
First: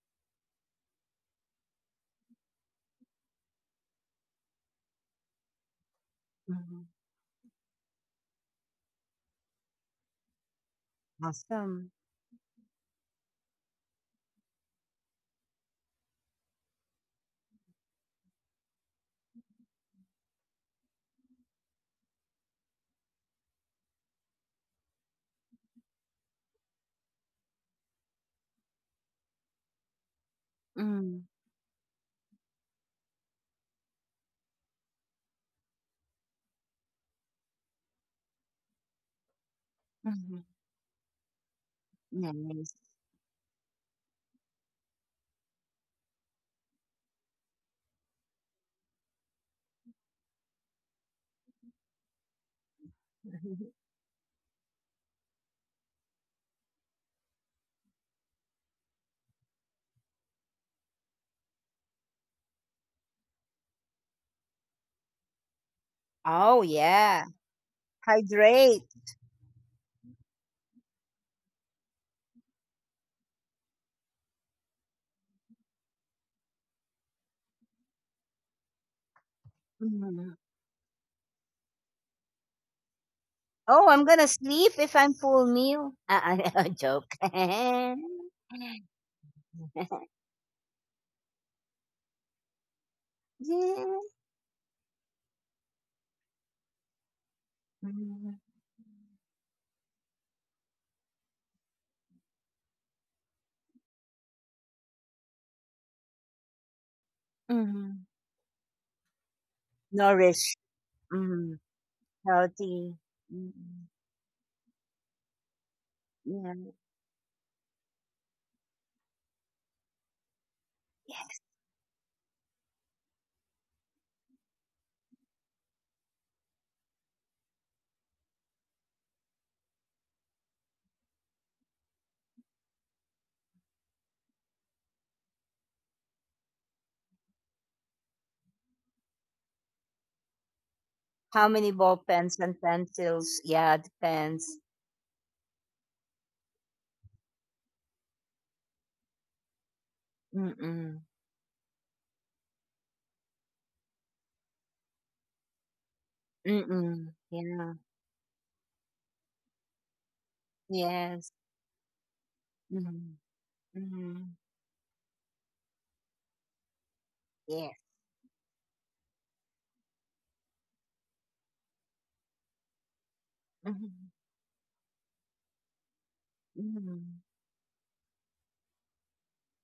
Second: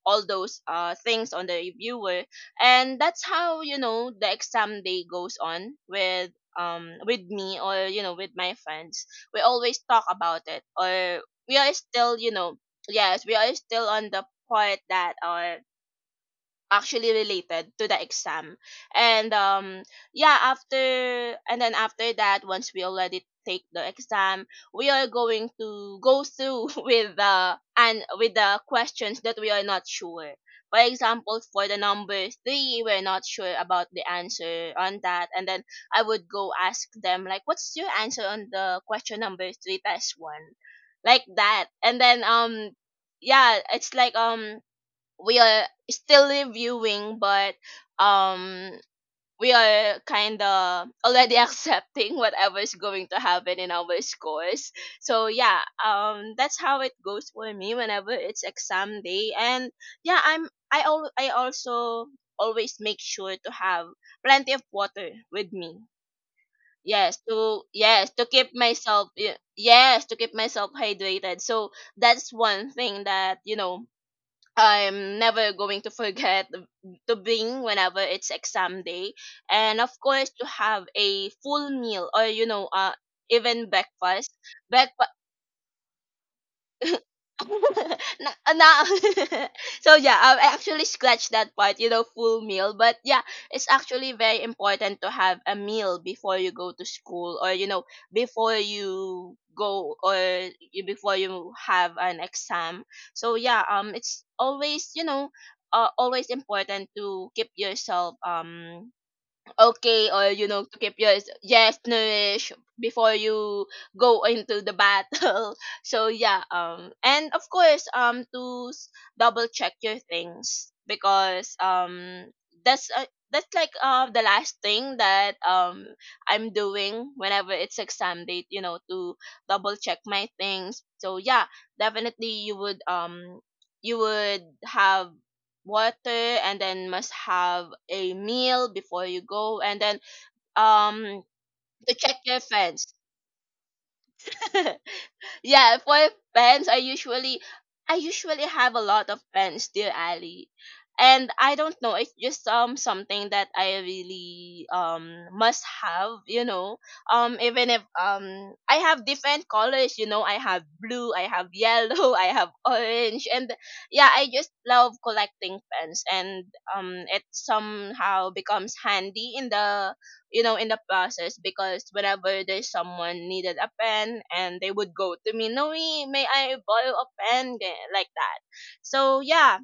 S2: all those things on the reviewer. And that's how, the exam day goes on
S1: mhm.
S2: with me, or with my friends. We always talk about it, or we are
S1: Awesome.
S2: still you know yes, we are still on the part that actually related to the exam. And yeah, after and then after that, once we already take the exam, we are going to go through with the, and with the questions that we are not sure. For
S1: Mm,
S2: example, for the number 3, we're not sure about the answer on that, and then I would go ask them, like, what's your answer on the question number 3, test
S1: mhm.
S2: one Like that. And then
S1: Nice.
S2: yeah, it's like, we are still reviewing, but um, we are kind of already accepting whatever is going to happen in our scores. So yeah, that's how it goes for me whenever it's exam day. And yeah, I also always make sure to have plenty of water with me.
S1: Oh
S2: Yes,
S1: yeah, hydrate.
S2: to keep myself hydrated. So that's one thing that, I'm never going to forget to bring whenever it's exam day, and of course
S1: Mhm.
S2: to have a full meal or even
S1: Oh, I'm gonna
S2: breakfast.
S1: sleep if
S2: Breakfast
S1: I'm full meal. Joke.
S2: na, na- so yeah, I actually scratched that part, you know, full meal. But yeah, it's
S1: Yeah.
S2: actually very important to have a meal before you go to school, or before you go or before you have an exam. So yeah, it's always always important to keep
S1: Mhm.
S2: yourself okay or
S1: Nourish.
S2: to keep your
S1: Mhm.
S2: yes nourished
S1: Healthy.
S2: before
S1: Mm.
S2: you go into the battle. So yeah,
S1: Yeah.
S2: and of course double check your things because that's uh, that's like the last thing that I'm doing whenever it's exam date, you know, to double check my things. So yeah, definitely you would have water and then must have a meal before you go, and then um
S1: How many
S2: to
S1: ball
S2: check
S1: pens
S2: your
S1: and
S2: fence.
S1: pencils? Yeah, depends.
S2: Yeah, for pens, I usually have a lot of pens, dear Ali.
S1: Mm-mm.
S2: And I don't know, it's just something that I really must have, you know.
S1: Mm-mm.
S2: Even
S1: Yeah.
S2: if I have different colors, you know, I have blue, I
S1: Yes.
S2: have yellow, I have
S1: Mm-hmm.
S2: orange, and yeah,
S1: Mm-hmm.
S2: I just love collecting pens. And it
S1: Yes.
S2: somehow becomes handy in the in the process, because whenever there's someone needed a
S1: Mm-hmm.
S2: pen and they would go to me, noe, may I borrow
S1: Mm-hmm.
S2: a pen, Ga-, like that. So yeah,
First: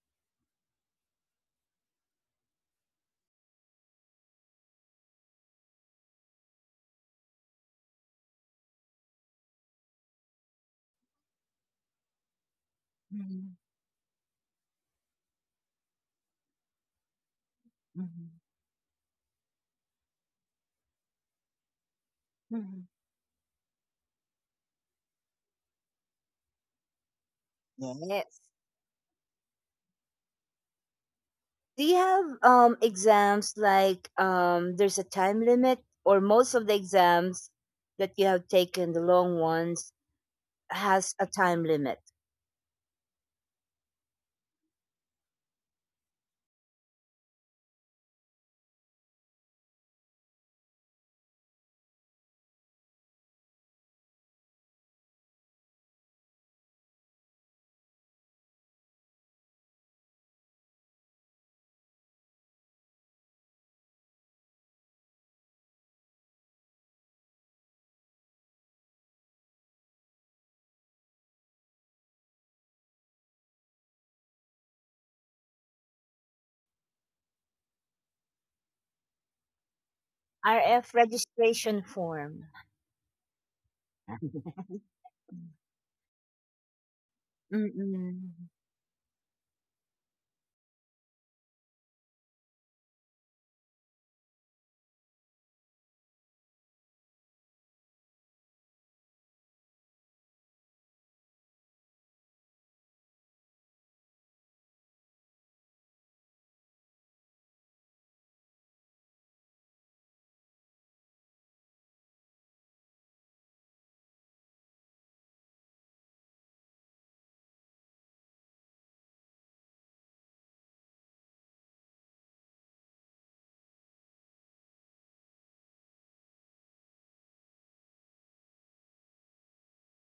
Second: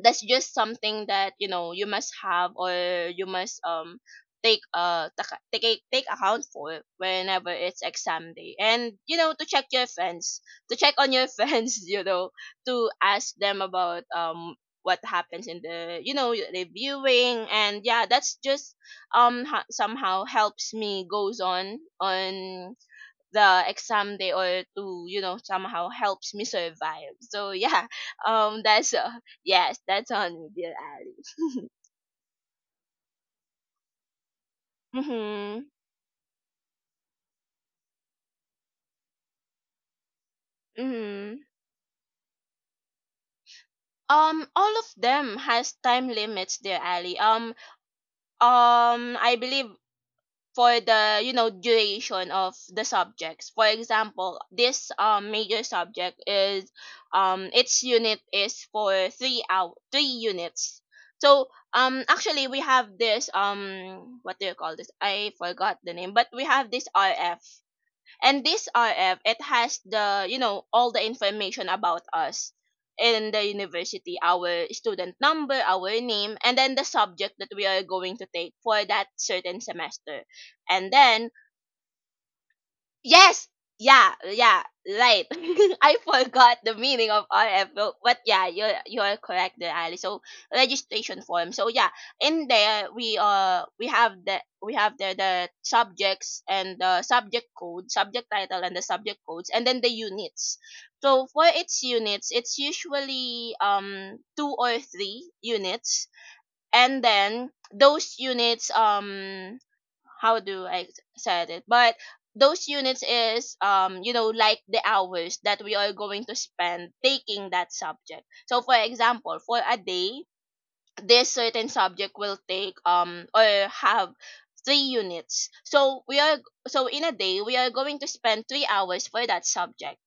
S2: that's just something that, you know, you must have, or you must take take account for whenever it's exam day, and you know, to check your friends, to check on your friends, you know, to ask
S1: Mm-hmm.
S2: them about what happens in the, you know, reviewing. And yeah,
S1: Mm-hmm.
S2: that's just somehow helps me goes on
S1: Mm-hmm.
S2: the exam day, or to, you know, somehow helps me survive. So yeah,
S1: Yes.
S2: that's yes, that's on me, dear Ali.
S1: Do you have exams like there's a time
S2: Mm-hmm.
S1: limit, or most of the exams that you have taken, the long ones, has a
S2: Mm-hmm.
S1: time limit?
S2: All of them has time limits, dear Ali. Um, I believe for the, you know, duration of the subjects. For example, this major subject is its unit is for 3 out 3 units. So actually we have this what do you call this, I forgot the name, but we have this rf, and this rf, it has the, you know, all the information about us in the university, our student number, our name, and then the subject that we are going to take for that certain semester. And
S1: RF,
S2: then
S1: registration form.
S2: yes. Yeah. Yeah. Right. I forgot the meaning of RFO, but yeah,
S1: Mm-mm.
S2: you're correct there, Ali. So, registration form. So yeah, in there we have the we have there the subjects and the subject code, subject title and the subject codes, and then the units. So for its units, it's usually two or three units, and then those units how do I said it? But those units is you know, like the hours that we are going to spend taking that subject. So for example, for a day, this certain subject will take or have three units. So we are, so in a day we are going to spend 3 hours for that subject.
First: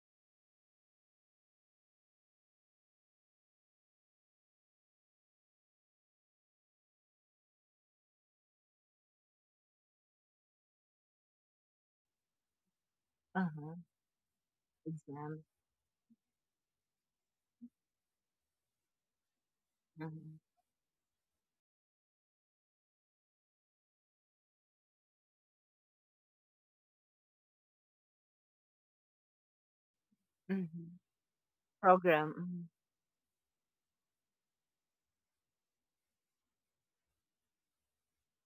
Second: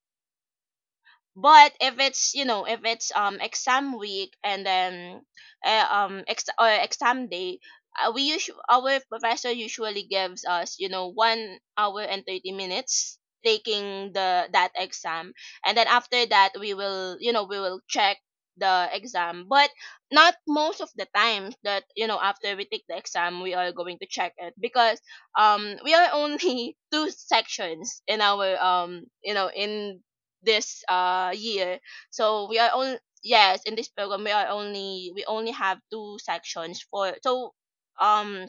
S2: But if it's, you know, if it's exam week, and then ex- or exam day, we usually, our professor usually gives us, you know, 1 hour and 30 minutes
S1: Uh-huh.
S2: taking the that exam,
S1: Exam.
S2: and then after that we will, you know, we will check the exam. But not
S1: Mhm.
S2: most of the time that, you know, after we take the exam we are going to check it, because we are only two sections in our you know, in this
S1: Mhm.
S2: year. So we
S1: Program.
S2: are on, yes, in this program we are only, we only have two sections for. So um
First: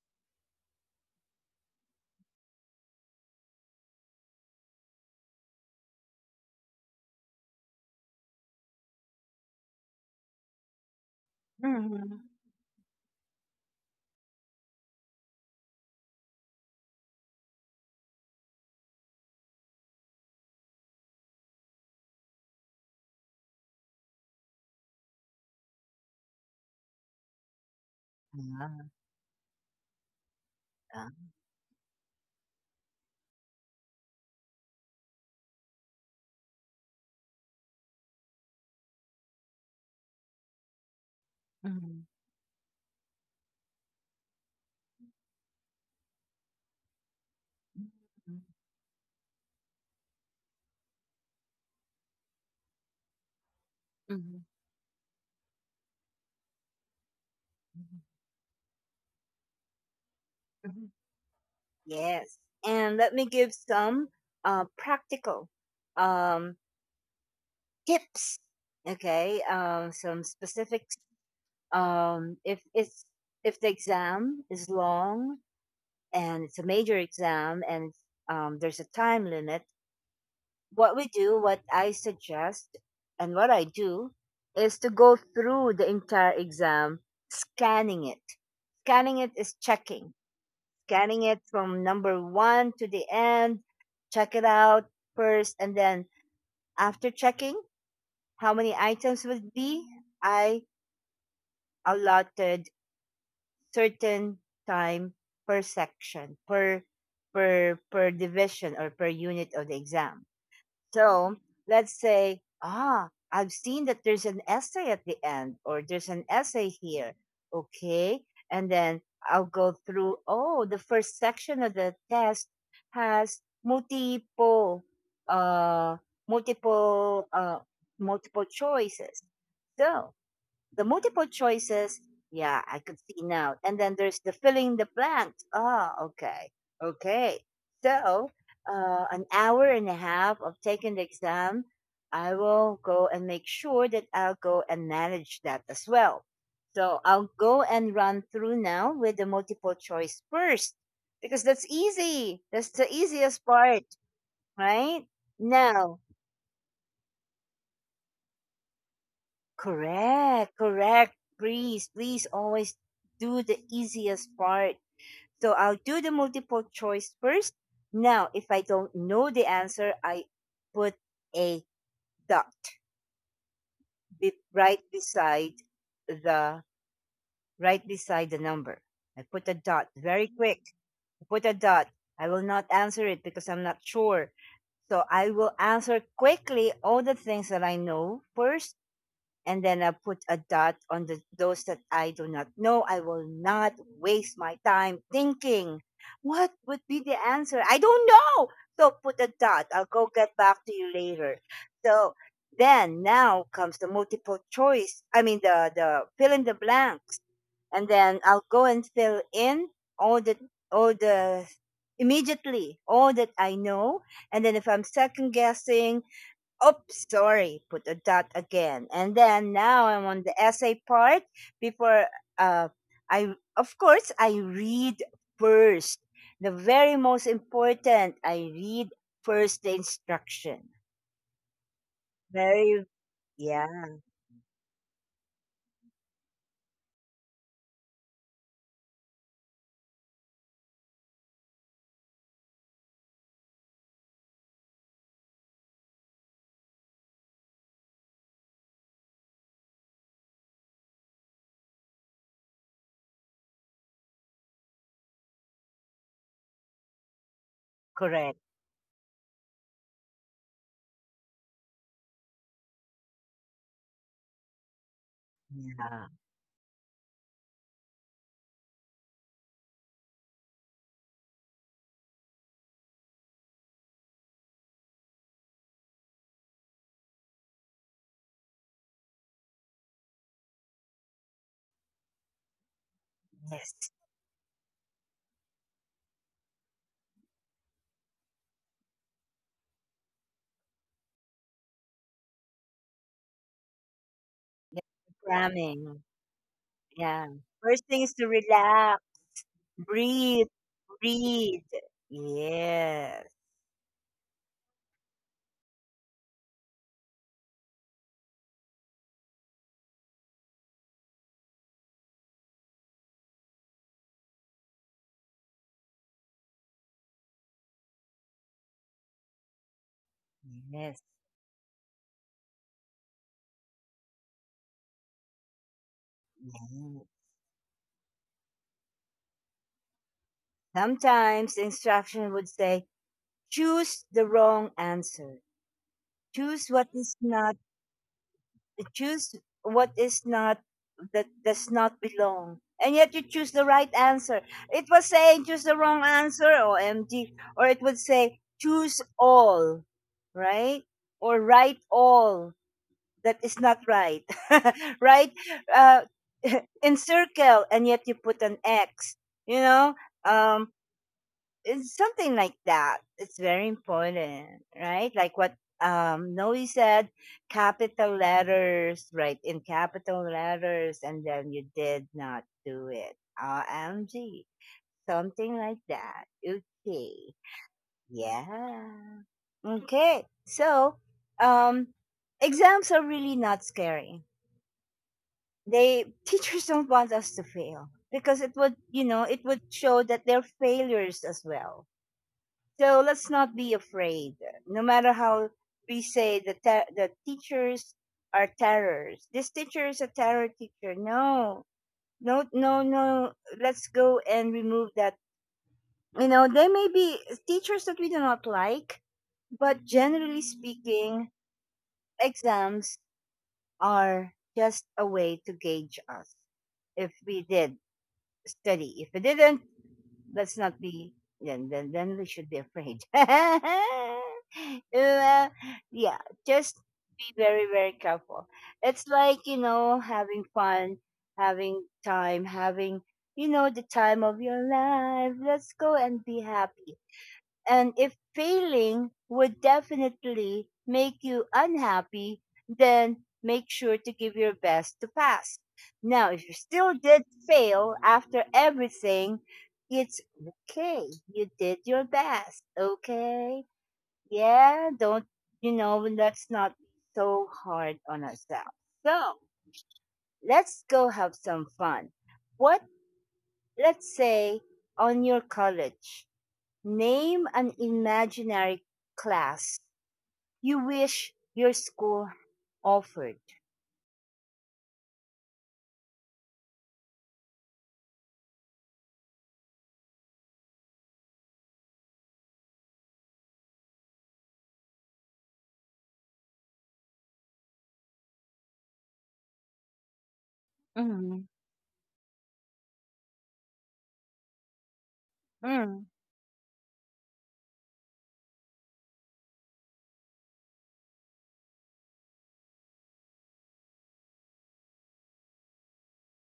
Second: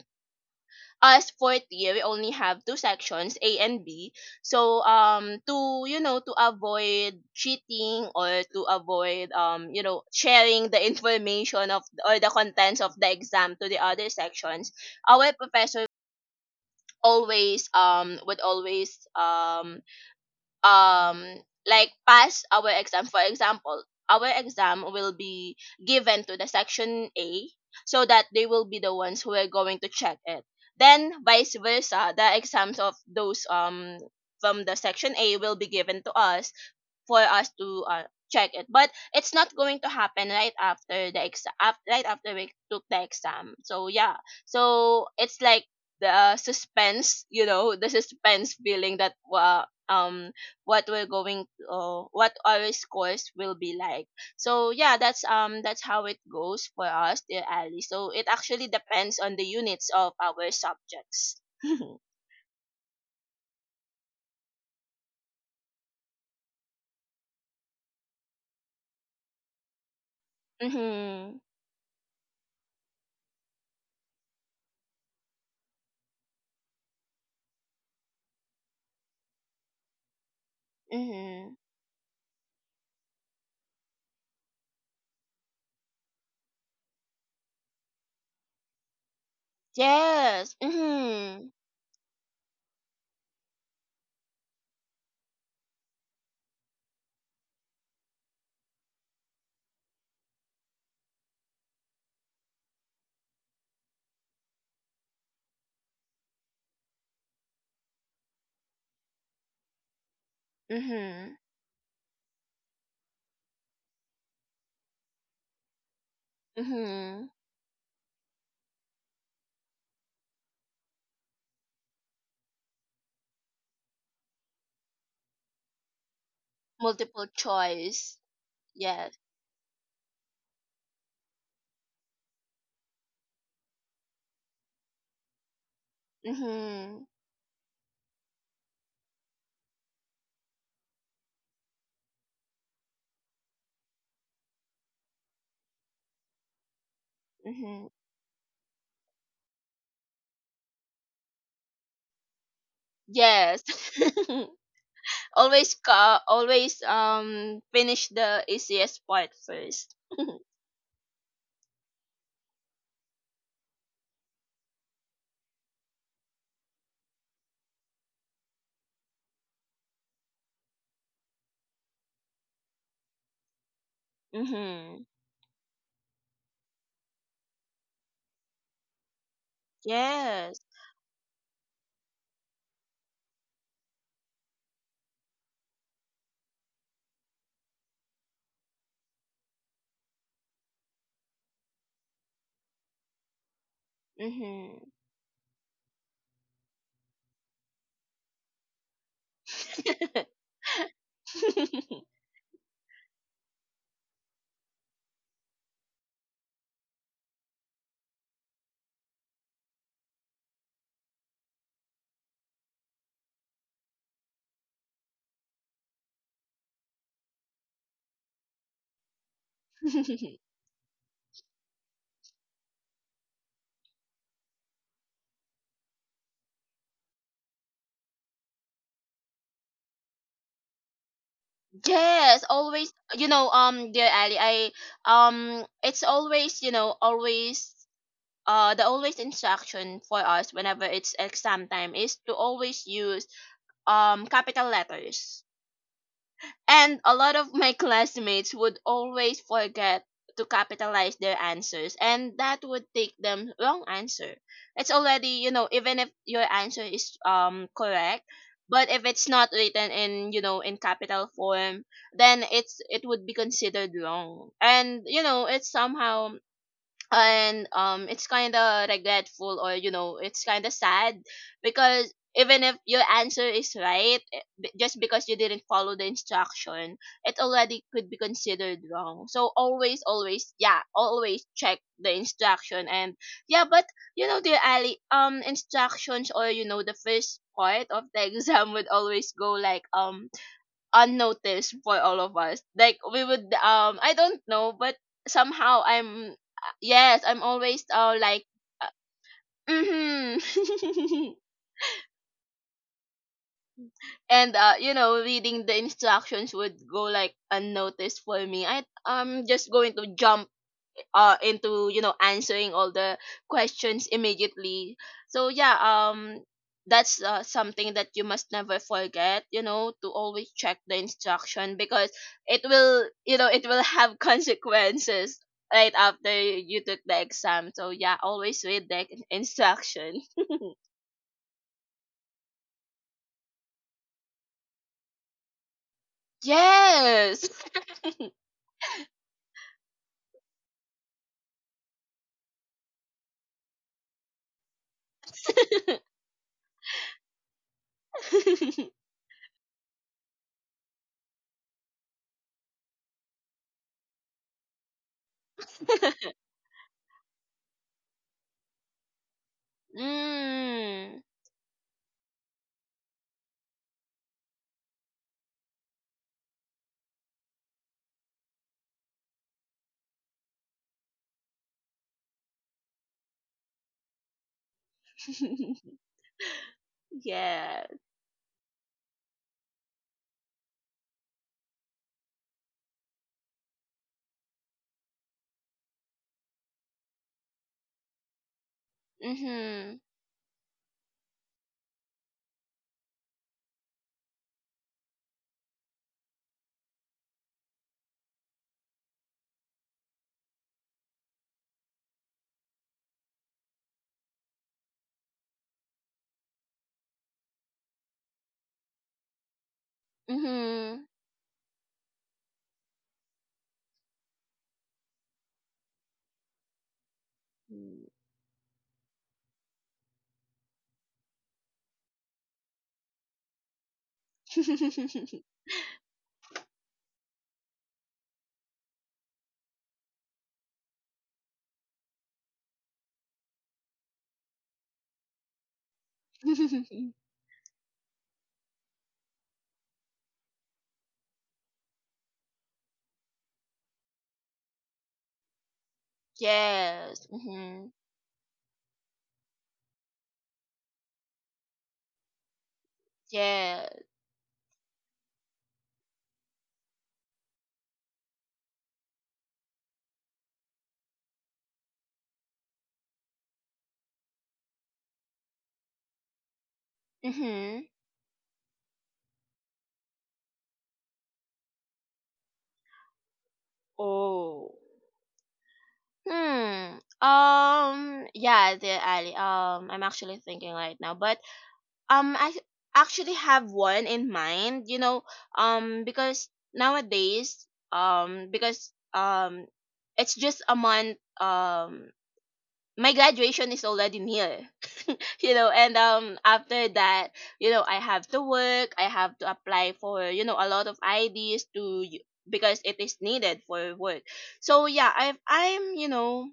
S2: us fourth year, we only have two sections, A and B. So to, you know, to avoid cheating or to avoid you know, sharing the information of or the
S1: Mhm.
S2: contents of the exam to the other sections, our professor always would always um like pass our exam. For example, our exam will be given to the section A, so that they
S1: Mhm.
S2: will be
S1: Ah,
S2: the ones who are going to check it. Then
S1: ah.
S2: vice versa, the exams of those from the section A will be given to us for us to check it. But it's not going to happen right after the exam, right
S1: Mhm.
S2: after we took the exam. So yeah, so it's like the suspense, you know,
S1: Mhm.
S2: the suspense feeling that um what we're going what our scores will be like.
S1: Mhm. Mhm.
S2: So yeah, that's how it goes for us, dear Ali. So it actually depends on the units of our
S1: Mhm.
S2: subjects. Mhm.
S1: Yes. And let me give some practical um, tips. Okay. Some specifics.
S2: Mhm.
S1: If it's if the exam is long and it's a major exam and there's a time limit, what we do,
S2: Mhm.
S1: what I suggest, and what I do is to go through the entire exam, scanning it. Scanning it is checking,
S2: Yes.
S1: scanning it
S2: Mhm.
S1: from number one to the end, check it out first, and then after checking, how many items would be? I allotted certain time per section, per division or per unit of the exam. So
S2: Mhm.
S1: let's say, ah, I've seen that there's an essay at the end, or there's an essay here.
S2: Mm-hmm.
S1: Okay. And then I'll go through, oh, the first section of the test has uh, multiple,
S2: Multiple
S1: uh,
S2: choice.
S1: multiple
S2: Yes.
S1: choices. So the multiple choices. Yeah, I could see now. And then there's the filling the blanks. Ah, okay.
S2: Mm-hmm.
S1: Okay. So, an hour and a half of taking the exam, I will go and make sure that I'll go and manage that as well. So, I'll go
S2: Mm-hmm.
S1: and run through now with the multiple choice first because that's easy. That's the easiest
S2: Yes.
S1: part, right? Now,
S2: Always finish the easiest part first.
S1: correct, correct. Please, please always do the easiest part. So I'll do the multiple choice first. Now, if I don't know the answer, I put a dot be- right
S2: Mm-hmm.
S1: beside the right beside the number. I put a dot very quick.
S2: Yes.
S1: I put a dot. I will not answer it because I'm not sure. So I will answer quickly all the things that I know first, and then I put a dot on the those that I do not know. I will not waste my
S2: Mm-hmm.
S1: time thinking what would be the answer. I don't know. So put a dot. I'll go get back to you later. So then now comes the multiple choice. I mean the fill in the blanks, and then I'll go and fill in all the all the immediately all that I know, and then if I'm second guessing, oops, sorry. Put a dot again. And then now I'm on the essay part. Before uh I of course I read first. The very most important, I read first the instruction.
S2: yes,
S1: Very
S2: always, you know,
S1: yeah,
S2: dear Ali, I it's always, you know, always the always instruction for us whenever it's exam time is to always use capital letters. And a lot of my classmates would always forget to capitalize their answers, and that would take them wrong answer. It's already, you know, even if your answer is correct,
S1: correct.
S2: but if it's not written in, you know, in capital form, then it would be considered wrong. And you know, it's
S1: Yeah.
S2: somehow, and it's kind of regretful, or you know, it's kind of sad, because even if your answer is right, just because you didn't follow the instruction, it already could be considered wrong. So always, always, yeah, always check the instruction. And yeah,
S1: Yes.
S2: but you know, dear Ali, instructions, or you know, the first part of the exam would always go like unnoticed for all of us. Like we would I don't know,
S1: The
S2: but somehow
S1: programming.
S2: I'm, yes,
S1: Yeah.
S2: I'm
S1: First
S2: always
S1: thing is to
S2: like uh,
S1: relax, breathe,
S2: mhm.
S1: breathe. Yes.
S2: And you know, reading the instructions would go like unnoticed for me. I'm just going to jump into, you know, answering all the questions immediately. So yeah, that's something that you must never forget, you know, to always check the
S1: Yes,
S2: instruction, because it will, you know, it will have consequences right after you took
S1: yes.
S2: the exam. So yeah, always read the instruction.
S1: Sometimes the instruction would say choose the wrong answer. Choose what is
S2: Yes.
S1: not. Choose what is not, that does not belong. And yet you choose the right answer. It was saying choose the wrong answer, or MG, or it would say choose all, right? Or write all that is not right, right? Uh, encircle, and yet you put an X. You know, um,
S2: Mm.
S1: it's something like that. It's very important, right? Like what Noe said, capital letters, right? In capital letters, and then you did not do it. Rmg, something like that. Okay.
S2: Yes.
S1: Yeah. Okay. So um exams are really not scary. They teachers don't want us to fail because it would you know it would
S2: Mm-hmm.
S1: show that they're failures as well. So let's not be afraid. No matter how we say the teachers are terrors. This teacher is a terror teacher. No, no, no, no. Let's go and remove that. You know, there may be teachers that we do not like, but generally
S2: Mm-hmm.
S1: speaking, exams are just a way to gauge us if we did steady. If it didn't, let's not be then we should be afraid. Uh, yeah, just be very careful. It's like you know having fun, having time, having you know the time of your life. Let's go and be happy. And if failing would definitely make you unhappy, then make sure to give your best to pass. Now, if you still did
S2: Yes. Hmm.
S1: fail after everything, it's okay. You did your best. Okay.
S2: Yes.
S1: Yeah. Don't, you know, let's not be so hard on ourselves. So let's go have some fun. What, let's say, on your college. Name an
S2: Hmm.
S1: imaginary class you wish your school offered.
S2: Oh. Hmm. Yeah, there, Ali. I'm actually thinking right now, but I actually have one in mind. You know, because nowadays, because it's just a month.
S1: Mhm.
S2: My graduation is already near. You know, and
S1: Mm,
S2: after that, you know, I have to work, I have to apply for, you know, a lot of IDs to because it is needed for work. So yeah, I'm you know,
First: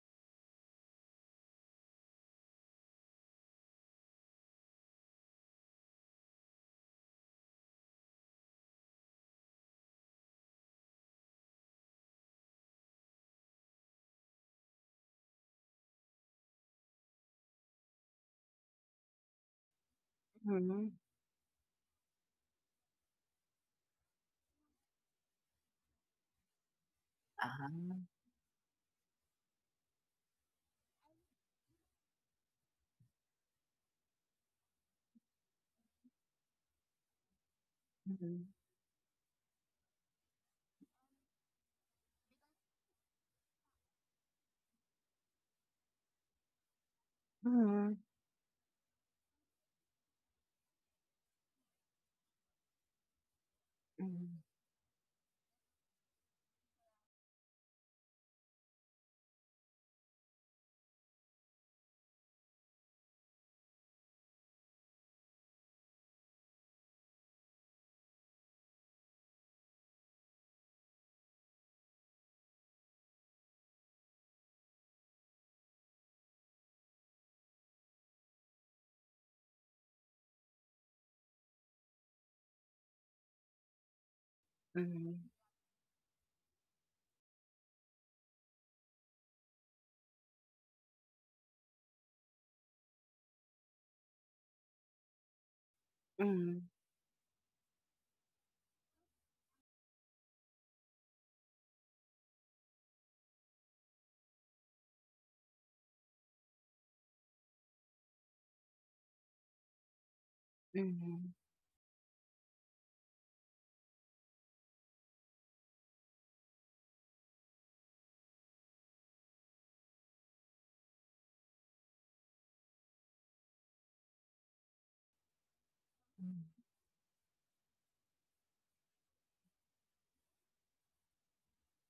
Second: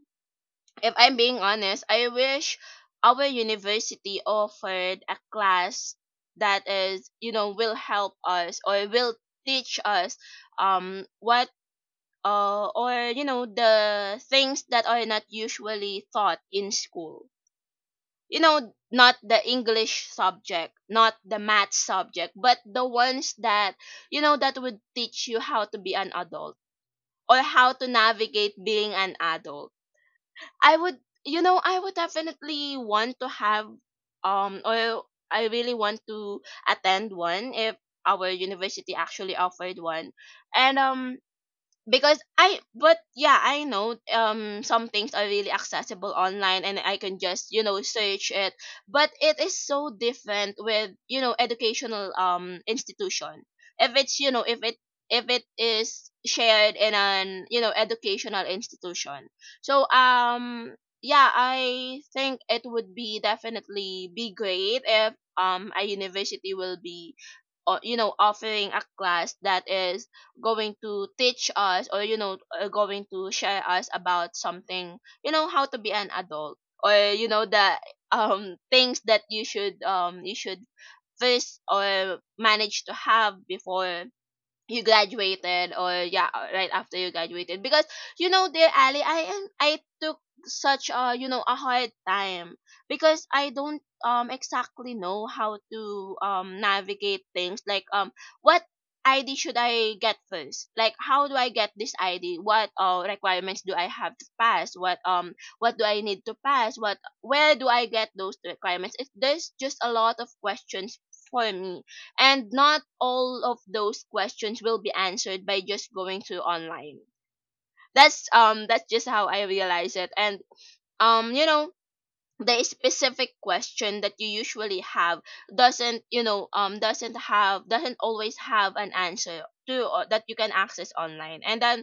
S2: if I'm being honest, I wish our university offered a class that is, you know, will help us, or will teach us what or you know, the things that are not usually taught in school. You know, not the English subject,
S1: mhm.
S2: not the math subject, but the ones that, you know, that would teach you how to be an adult, or
S1: Ah,
S2: how to navigate being an adult. I would You know, I would definitely want to have or I really want to attend one, if our
S1: mhm.
S2: university actually offered one. And because I, but yeah, I know some things are really accessible online and I can just, you know,
S1: Mhm.
S2: search it. But it is so different with, you know, educational institution. If it's, you
S1: Mhm.
S2: know, if it is shared in an, you know, educational institution. So yeah, I think it would be definitely be great if a university will be you know, offering a class that is going to teach us, or you know, going to share us about something, you know, how to be an adult, or you know, the things that you should first or manage to have before you
S1: Mhm.
S2: graduated, or yeah, right after you graduated. Because you know, dear Ali, I took such a, you know, a hard time, because I don't exactly know how to
S1: Mhm.
S2: navigate things like what ID should I get first, like how do I get this ID, what requirements do I have to pass, what do I need to pass, what, where do I get those requirements. There's just a lot of questions
S1: Mhm.
S2: for me, and not all of those questions will be answered by just going to online. That's just how I realize it. And um you know the specific question that you usually have doesn't you know doesn't have doesn't always have an answer to that you can access online and that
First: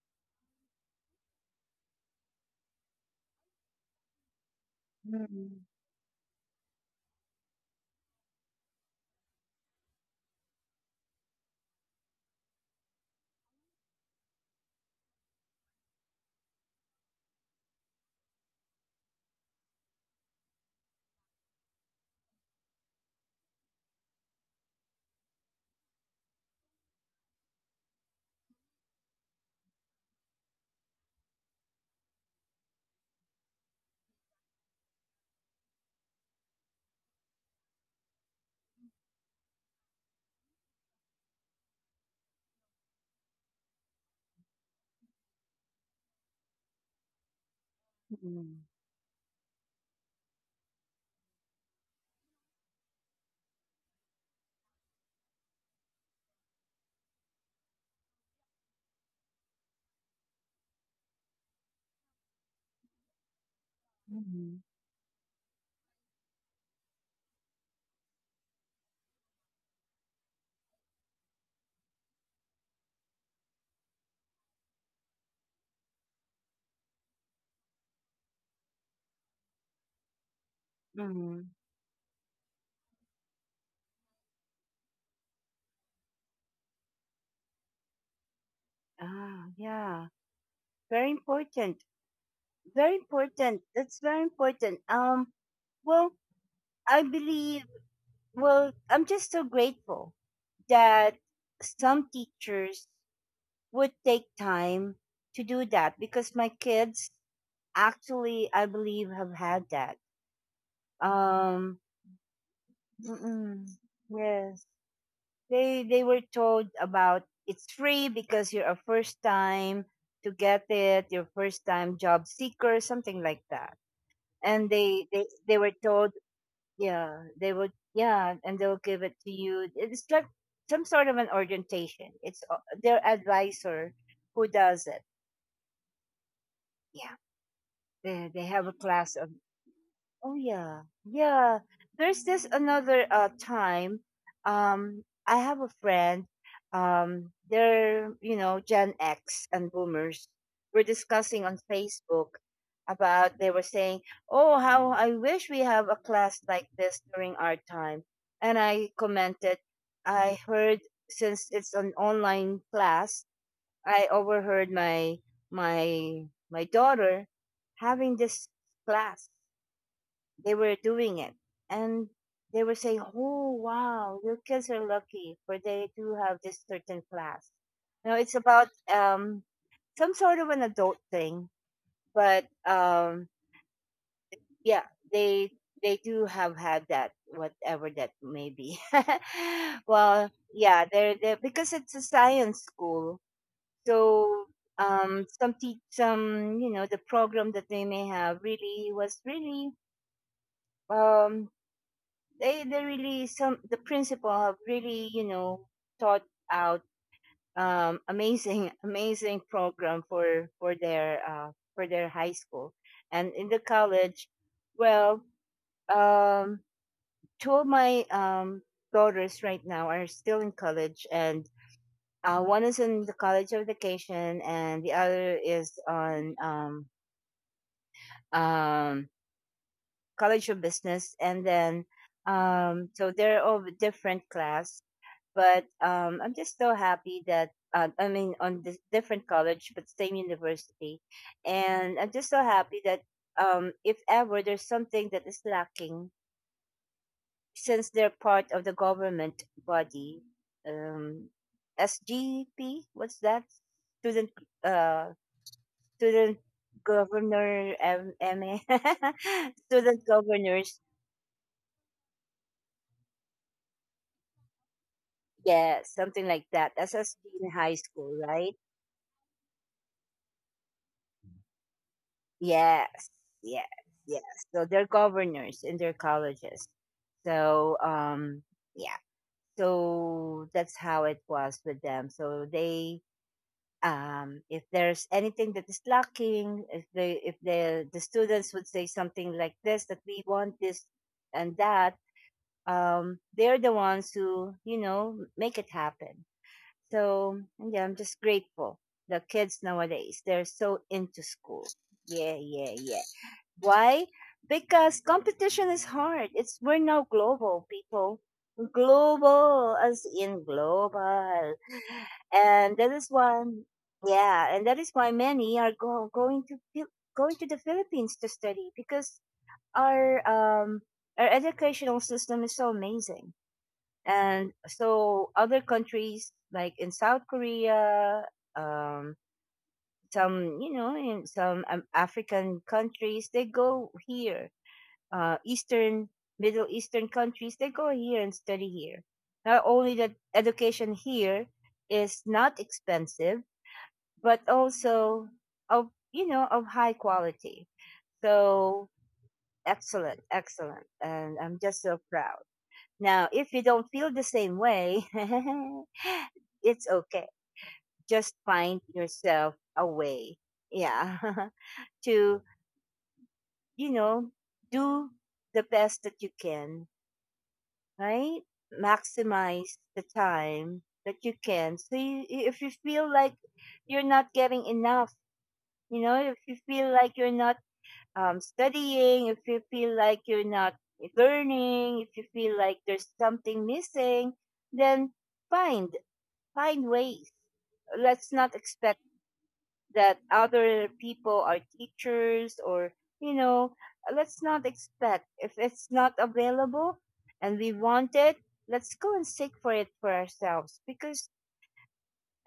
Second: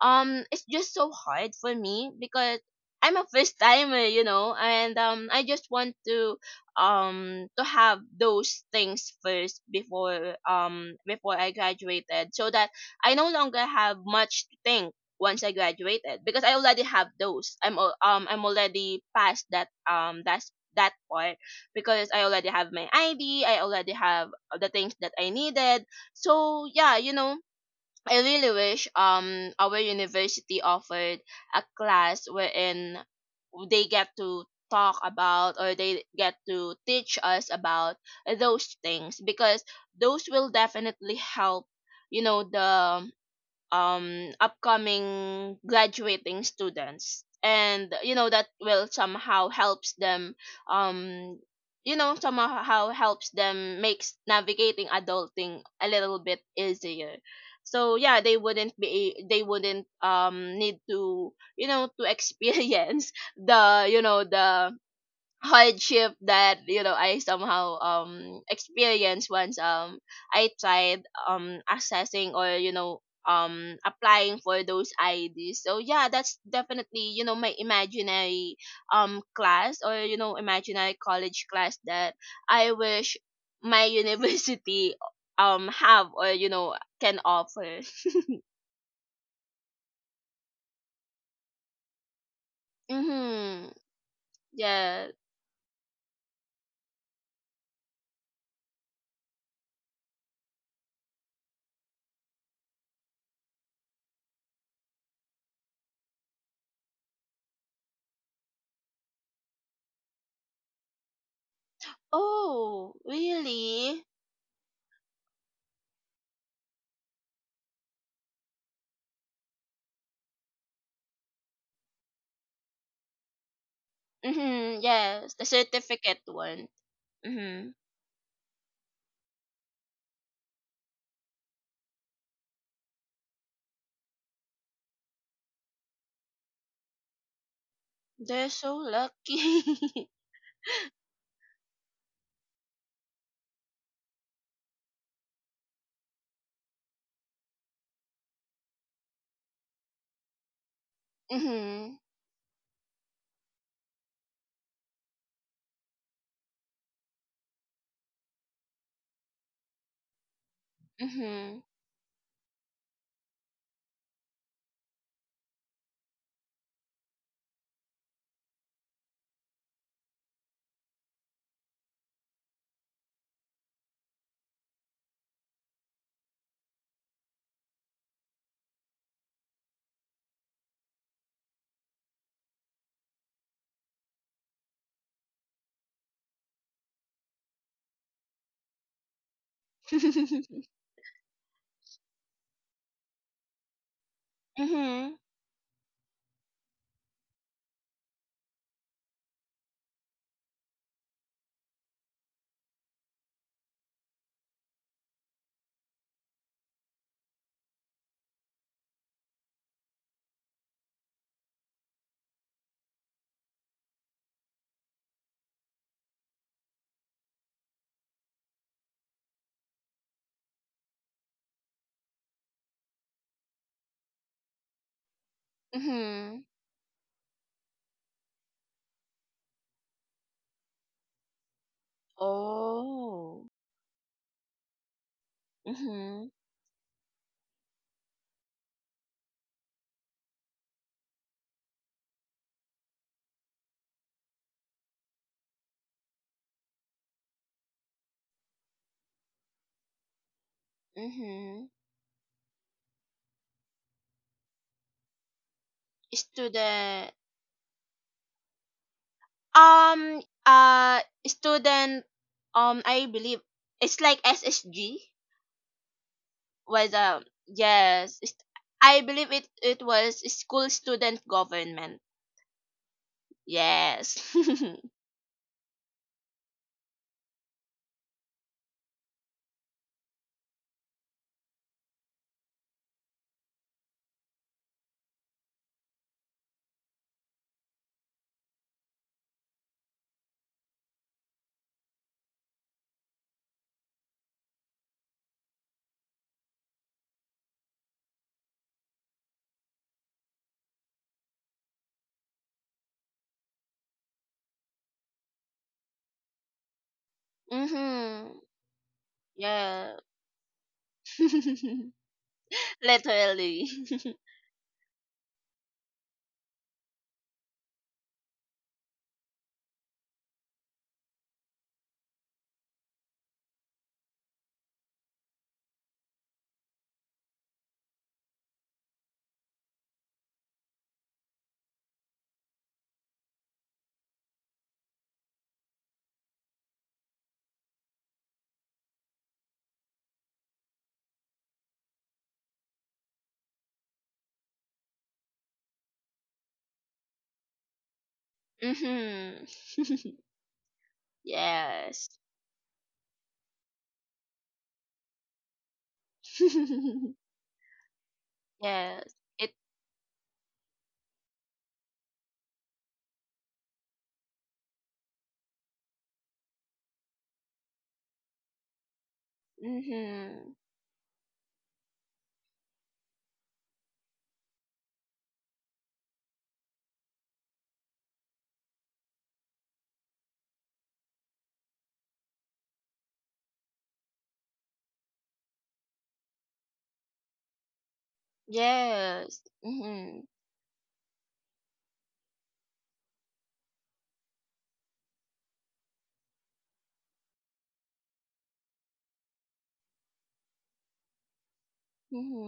S2: It's just so hard for me because I'm a first timer, and I
S1: Mhm.
S2: just want to have those things first before before I graduated so that I no longer have much to think once I graduated because I already have those. I'm already past that's that part because I already have my ID, I already have the things that I needed. So yeah, I really wish our university offered a class wherein they get to talk about or they get to teach us about those things because those will definitely help you know the upcoming graduating students, and that
S1: Mhm.
S2: will somehow helps them um somehow helps them makes navigating adulting a little bit easier. So yeah, they wouldn't need to to experience
S1: Mhm.
S2: the hardship that I somehow experienced once. I tried accessing or applying for those IDs. So yeah, that's definitely my imaginary class or imaginary college
S1: Mhm.
S2: class that I wish my university have or can offer.
S1: Ah, yeah. Very important. Very important.
S2: Mhm.
S1: That's very important.
S2: Yeah.
S1: Well, I believe, well, I'm just so grateful that some teachers would take time to do that because my kids actually I believe have had that um
S2: Oh,
S1: mm-mm,
S2: really?
S1: yes, they were told about it's free because you're a first time to get it your first time job seeker something like that, and
S2: Mhm.
S1: they they,
S2: Yes, the
S1: they were told,
S2: certificate one.
S1: yeah, they
S2: Mhm.
S1: would, yeah, and they'll give it to you, it's like some sort of an orientation, it's their advisor who does it. Yeah. They
S2: They're
S1: have a
S2: so
S1: class of
S2: lucky.
S1: oh yeah yeah. There's this another time I have a friend they're you know Gen X and boomers were discussing on
S2: Mhm.
S1: Facebook about, they were saying, oh how I wish we have a class like this during our time, and I commented, I heard, since
S2: Mhm.
S1: it's an online class, I overheard my my daughter having this class. They were doing it, and they were saying, "Oh wow, your kids are lucky for they do have this certain class." You know, it's about some sort of an adult thing, but yeah, they they do have had that, whatever that may be. Well, yeah, they're because it's a science school. So
S2: Mhm.
S1: some teach some you know the program that they may have really was really um, they really some the principal have really you know thought out amazing amazing program for their for their high school and in the college. Well um, two of my daughters right now are still in college and one is in the college of education and the other is on
S2: Mhm.
S1: um, College of Business, and then so they're
S2: Oh.
S1: all different class. But
S2: Mhm.
S1: I'm just so happy that I mean on this different college but same university, and I'm just so happy that if ever there's something that is lacking, since they're part of the government body, um,
S2: Mhm.
S1: SGP, what's that? Student uh, student
S2: Student.
S1: governor M- MA student
S2: Um.
S1: governors.
S2: Uh. Student. I believe it's like SSG
S1: Yeah, something like that.
S2: was.
S1: SSG in high school,
S2: Yes. It's,
S1: right?
S2: I believe it. It was school student government.
S1: Yes, yes, yes.
S2: Yes.
S1: So they're governors in their colleges. So, yeah. So that's how it was with them. So they, if there's anything that is lacking, if the students would say something like this, that we want this and that, they're the ones who make it happen. So yeah, I'm just grateful. The kids nowadays, they're so into school. Yeah, yeah, yeah. Why? Because competition is hard. It's we're now global people.
S2: Mhm.
S1: Global
S2: Yeah.
S1: as in global. And that is why
S2: Literally.
S1: yeah, and that is why many are going to going to the Philippines to study, because our um our educational system is so amazing, and so other countries like in South Korea, um some in some African countries they go here, eastern, Middle Eastern countries they go here and study here. Not only that, education here is not expensive, but also of of high quality. So
S2: Mhm.
S1: excellent, excellent, and I'm just so
S2: Yes.
S1: proud. Now, if you don't feel the same way, it's okay. Just find
S2: Yes. It.
S1: yourself a way, yeah, to, you know, do the best that you can, right? Maximize the
S2: Mhm.
S1: time that you can. So you, if you feel like you're not getting enough, you know, if you feel like you're not studying, if you feel like you're not learning, if you feel like there's something missing, then find. Find ways. Let's not expect
S2: Yes.
S1: that
S2: Mhm.
S1: other people are teachers or, you know, let's not expect. If it's not available and we want it, let's go and seek for it for ourselves. Because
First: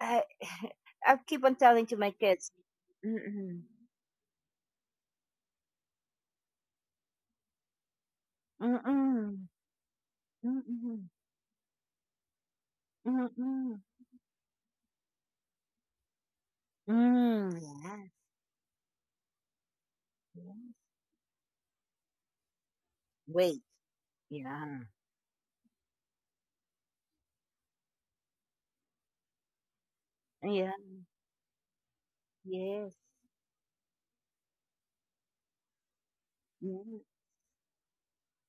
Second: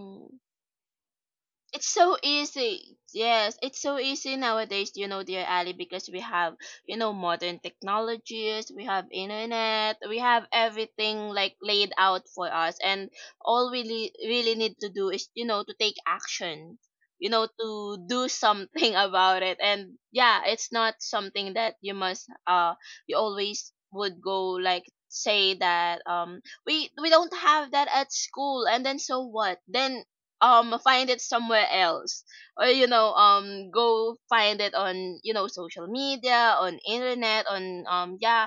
S1: I, I keep on telling
S2: It's
S1: to my
S2: so
S1: kids,
S2: easy. Yes,
S1: mm-mm,
S2: it's so easy nowadays, you know, dear Ali, because we have, you know, modern technologies, we have
S1: mm-mm,
S2: internet, we have
S1: mm-mm,
S2: everything like laid out for us, and all
S1: mm-mm,
S2: we really, really need to do is, you know, to take action, you know,
S1: mm, yes,
S2: to do something about it. And yeah, it's
S1: yes.
S2: not something that you must you
S1: Wait,
S2: always would go
S1: yeah,
S2: like say that we don't have that at school, and then so what then?
S1: yeah,
S2: Find it somewhere else or
S1: yes,
S2: go find it on social media, on
S1: yes,
S2: internet, on yeah,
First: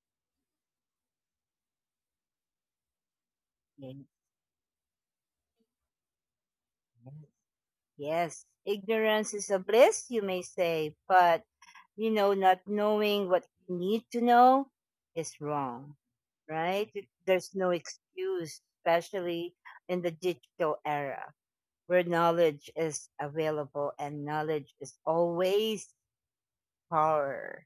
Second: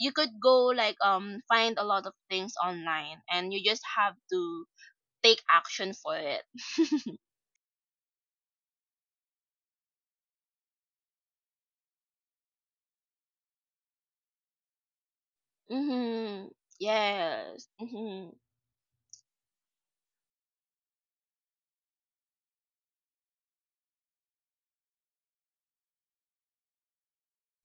S2: you could go like find a lot of things online, and you just
S1: yes.
S2: have to take action for it.
S1: Yes. Yes, ignorance is a bliss, you may say, but you know, not knowing what you need to know is wrong,
S2: Hmm.
S1: right? There's
S2: Yes.
S1: no
S2: Hmm.
S1: excuse, especially in the digital era where knowledge is available and knowledge is always power.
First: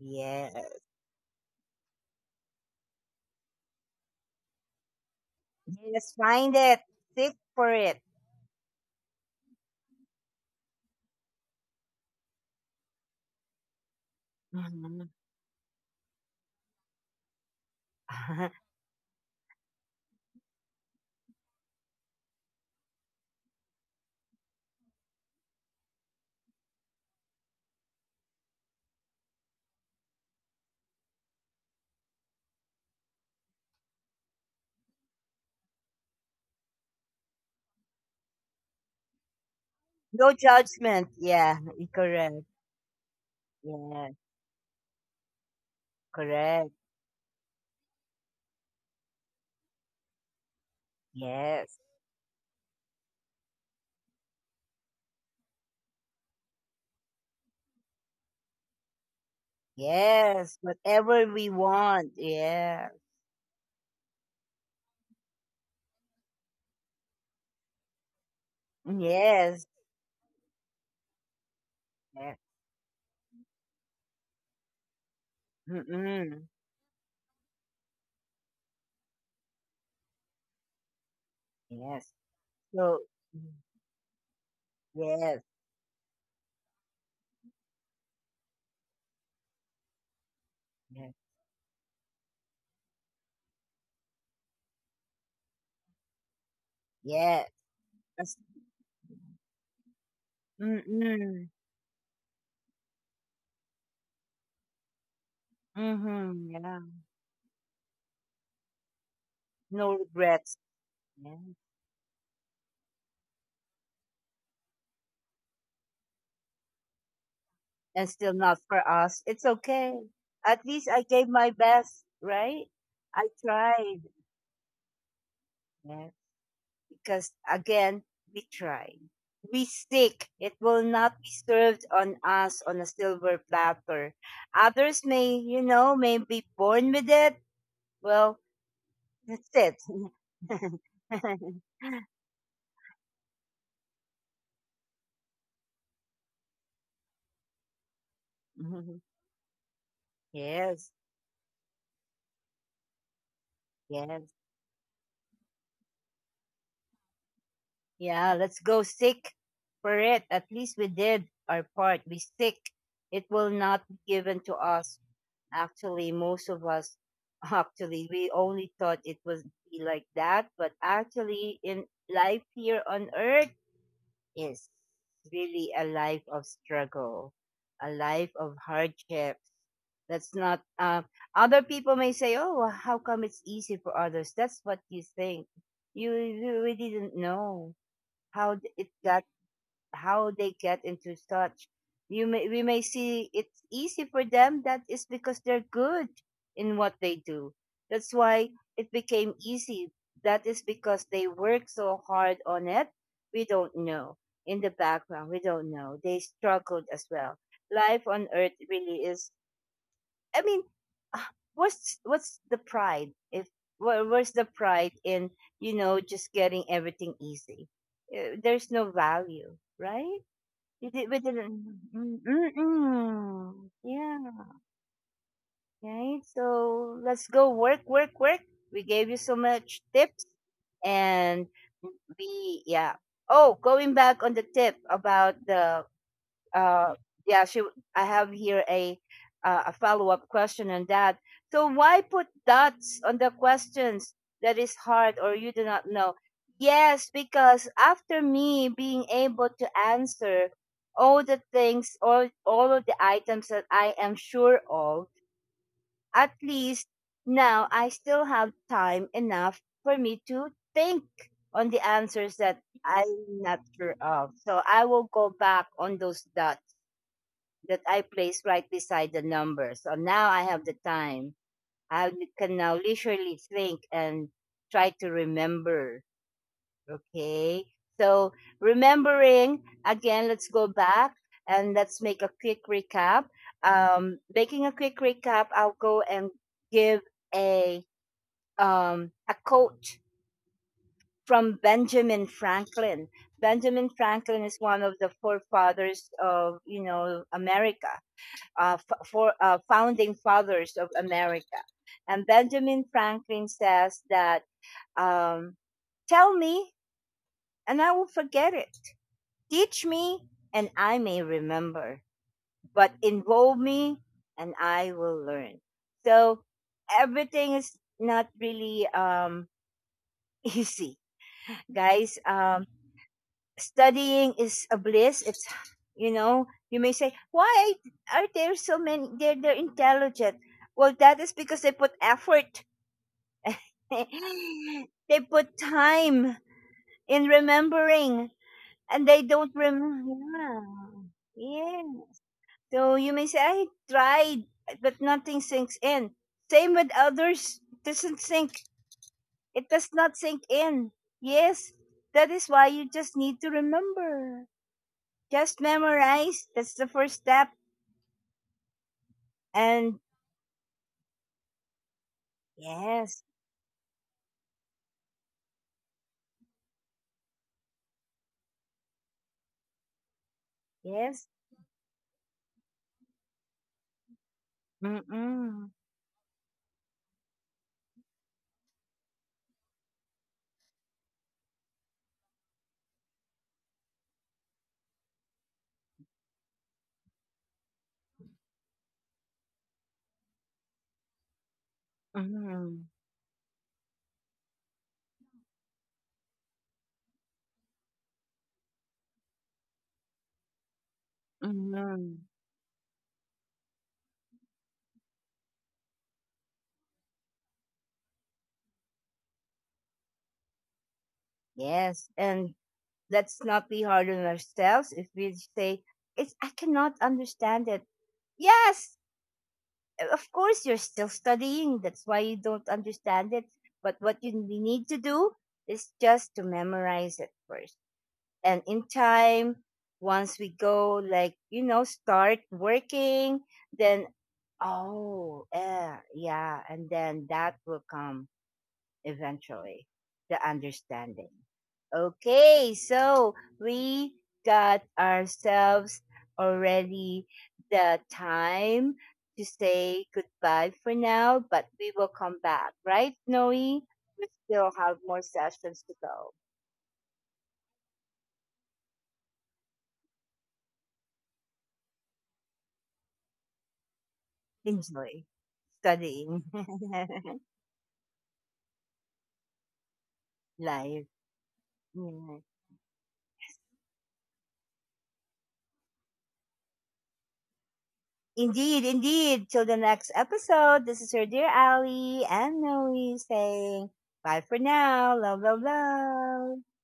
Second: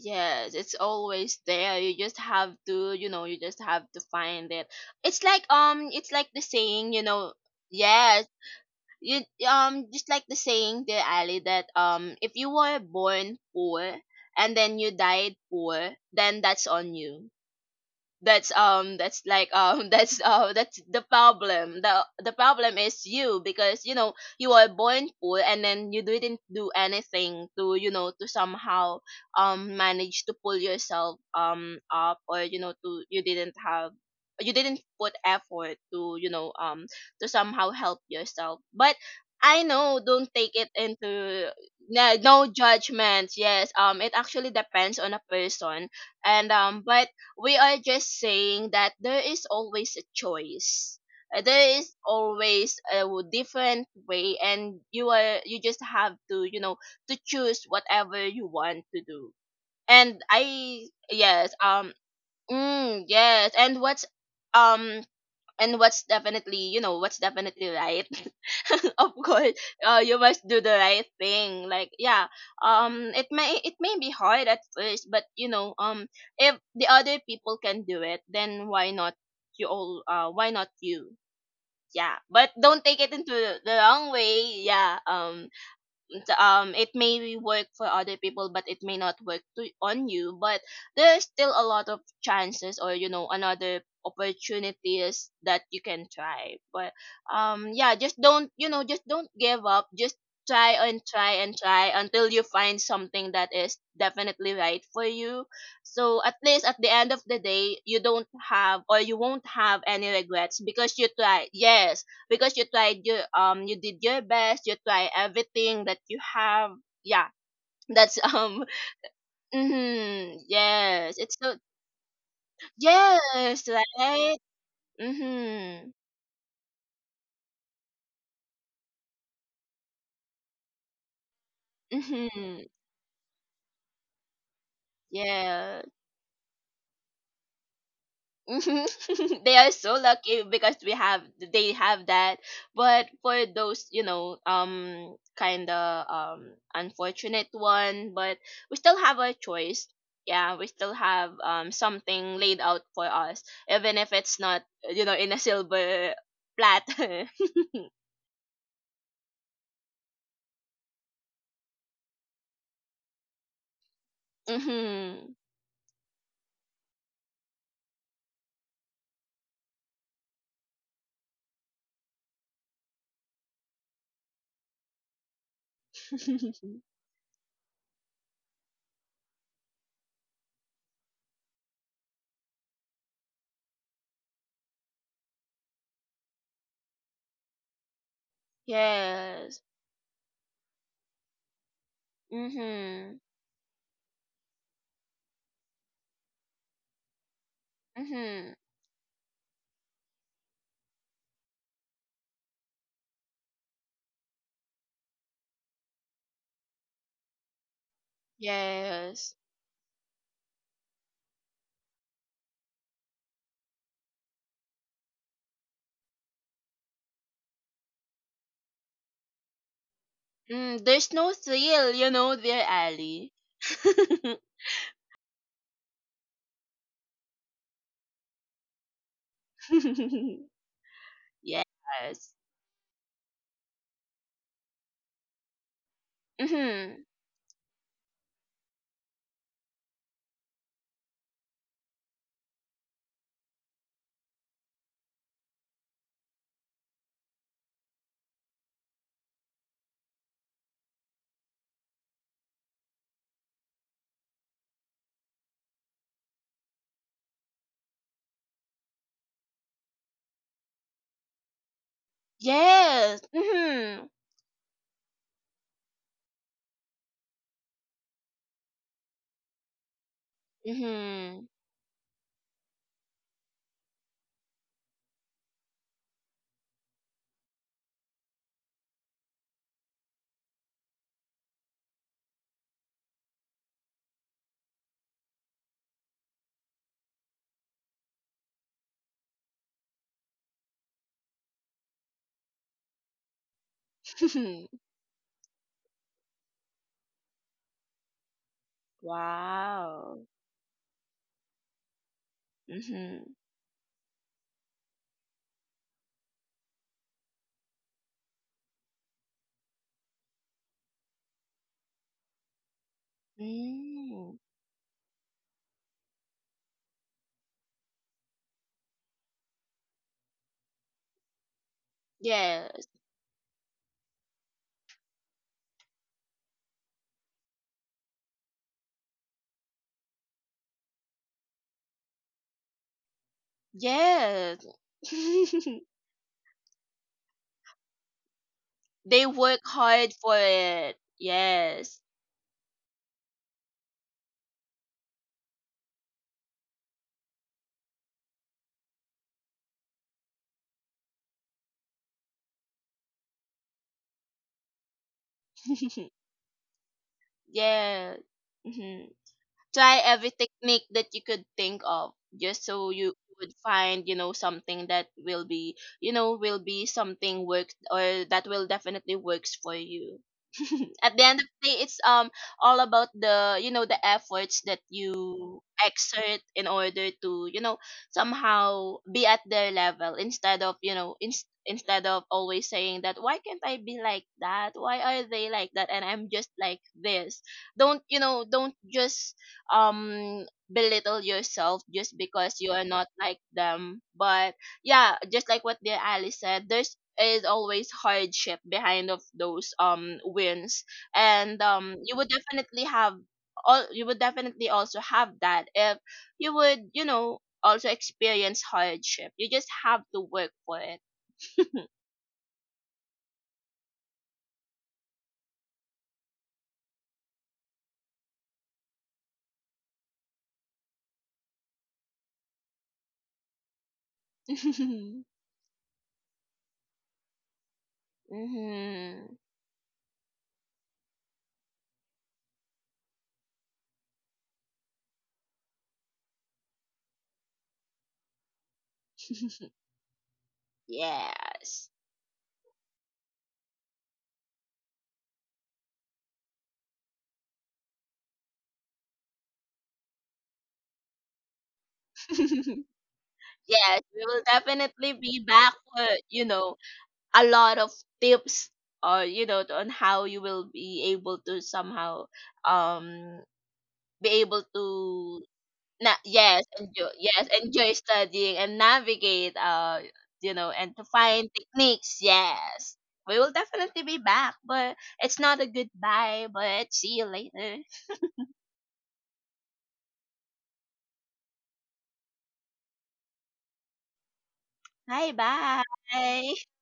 S1: Yes.
S2: Yes, it's always there, you just have to you just have to find it. It's like
S1: Yes,
S2: it's like the
S1: find it,
S2: saying, you know.
S1: seek for it.
S2: Yes. You just like the saying, dear Ali, that if you were born poor and then you
S1: Mhm.
S2: died poor, then that's on you. That's like that's the problem. The problem is you, because you know you are born poor and then you didn't do anything to to somehow manage to pull yourself up, or you know to you didn't put effort to to somehow help yourself. But I know,
S1: No
S2: don't take it
S1: judgment.
S2: into—
S1: Yeah,
S2: No,
S1: correct.
S2: no judgments. Yes,
S1: Yeah,
S2: it actually depends on a person. And
S1: correct.
S2: but we are just saying that there is always a choice.
S1: Yes.
S2: There is always a different way, and you just have to to choose whatever you want to do. And I,
S1: Yes, whatever we
S2: yes,
S1: want. Yeah.
S2: mm, yes, um and what's definitely, what's definitely right, of course,
S1: Yes.
S2: you must do the right thing, like, yeah.
S1: Yes.
S2: It may, it may be hard at first, but
S1: Mm-mm.
S2: if the other people can do it, then why not you all? Why not you?
S1: Yes.
S2: Yeah, but don't
S1: So
S2: take it into
S1: mm,
S2: the wrong way. Yeah
S1: yes.
S2: and it may work for other people, but it may not work on you, but
S1: Yes.
S2: there's still a lot of chances or, you know, another opportunities that you can try. But
S1: Yes.
S2: yeah, just
S1: That's-
S2: don't, just don't give up, just try and try
S1: Mm-mm.
S2: and try until you find something that is definitely right for you, so at
S1: Mm-hmm.
S2: least at
S1: Yeah.
S2: the end of the day, you don't have, or you won't have
S1: No
S2: any
S1: regrets.
S2: regrets, because you
S1: Yeah.
S2: tried. Yes, because you tried your— you did your best, you try everything that you have. Yeah.
S1: And
S2: that's
S1: still not for us. It's okay.
S2: Mm-hmm.
S1: At least I
S2: Yes,
S1: gave
S2: it's
S1: my
S2: so.
S1: best, right? I
S2: Yes,
S1: tried.
S2: right. Mm-hmm.
S1: Yeah. Because again, we try. We seek. It will not be served on us
S2: Mm-hmm.
S1: on a silver platter. Others may, you
S2: Yeah.
S1: know, may be born with it. Well,
S2: Mhm.
S1: that's
S2: They are
S1: it.
S2: so lucky because we have, they have that. But for those, you know, kind of unfortunate one, but we still have a choice. Yeah, we
S1: Yes,
S2: still have something laid out for us, even if
S1: yes.
S2: it's not, you know, in a silver platter.
S1: Yeah, let's go sick for it. At least we did our part. We sick. It will not be given to us.
S2: Mhm.
S1: Actually, most of us, actually, we only thought it would be like that, but actually, in life here on earth is really a life of struggle, a life of hardships. That's not. Other people may say, "Oh, well, how come it's easy for others?" That's what you think. You really didn't know how it got,
S2: Yes.
S1: how they get into such. You may, we may
S2: Mhm.
S1: see it's easy for them. That is because they're good in what they do. That's why
S2: Mhm.
S1: it became easy. That is because they work so hard on it. We don't know. In the background, we don't know. They struggled as well. Life on earth really is,
S2: Yes.
S1: I mean, ah, what's the pride if where's the pride in, you know, just getting everything easy? There's no value, right?
S2: Mm,
S1: You did,
S2: there's
S1: we
S2: no
S1: didn't.
S2: thrill, you
S1: Mm,
S2: know,
S1: mm,
S2: dear Ali.
S1: mm. Yeah, right. So let's go work, work, work. We gave you so much tips, and
S2: Yes.
S1: we yeah. Oh, going back on the tip about the uh,
S2: Mm-hmm.
S1: yeah, she. I have here a follow up question on that. So why put dots on the questions that is hard or you do not know? Yes, because after me being able to answer all the things, all of the items that I am sure of, at least now I still have time enough for me to think on the answers that
S2: Yes.
S1: I'm not sure
S2: Mm-hmm.
S1: of. So I will go back on those dots that I place right beside the number. So now I have the time.
S2: Mm-hmm.
S1: I can now leisurely think and try to remember. Okay. So remembering again, let's go back and let's make a quick recap. Making a quick recap, I'll go and give a a quote from Benjamin Franklin. Benjamin Franklin is one of the forefathers of, you know, America, for founding
S2: Wow.
S1: fathers of America. And Benjamin
S2: Mm-hmm.
S1: Franklin says that, um, tell me and I will forget it. Teach me and I may remember, but involve me
S2: Mm.
S1: and I will learn. So everything is not really easy, guys.
S2: Yes.
S1: Studying is a bliss. It's, you know, you may say, why are there so many? They're intelligent. Well, that is because they put effort.
S2: Yes.
S1: They put time in remembering, and they
S2: They
S1: don't
S2: work hard for
S1: remember.
S2: it.
S1: Yeah. Yeah.
S2: Yes.
S1: So you may say, I tried, but nothing sinks in. Same with others, it doesn't sink. It does not sink in. Yes, that is why you just need to remember. Just memorize. That's the first step.
S2: Yes. Mm-hmm.
S1: And
S2: Try every technique that you could think of, just so you
S1: yes,
S2: would find, you know, something that will be, you know, will be something works, or that will definitely works for you. At the
S1: yes,
S2: end of the day, it's all about the, you know, the efforts that you
S1: mm-mm,
S2: exert in order to, you know, somehow be at their level, instead of you know instead of always saying that why can't I be like that, why are they like that and I'm just like this. Don't, you know, don't just um belittle yourself just because you
S1: mm-mm,
S2: are not like them. But yeah, just like what dear Ali said, there's is always hardship behind of those wins, and
S1: mm-mm,
S2: you would definitely have all, you would definitely also have that, if you would, you know, also experience hardship. You just have to work for it.
S1: yes. And let's not be hard on ourselves if we say, it's, I cannot understand it. Yes, of course, you're still studying. That's why you don't understand it. But what you we need to do is just to memorize it first. And in
S2: Hmm.
S1: time, once we go, like, you know, start working, then oh, yeah, yeah. And then that will come eventually, the understanding.
S2: Yes.
S1: Okay, so we got ourselves already the time to say goodbye for now, but we will come back, right, Noe? We
S2: Yes, we will
S1: still have
S2: definitely
S1: more
S2: be back
S1: sessions to
S2: for,
S1: go.
S2: you know, a lot of tips, or, you know, on how you will be able to somehow um be able
S1: Enjoy
S2: to
S1: studying
S2: yes, enjoy, yes, enjoy studying and navigate, you know, and to
S1: life.
S2: find techniques.
S1: Yeah.
S2: Yes, we will definitely be back, but it's not a goodbye, but see you later.
S1: Indeed, indeed. Till the next episode, this is your dear Ali and Noe saying bye for now.
S2: Bye
S1: Love, love, love.
S2: bye.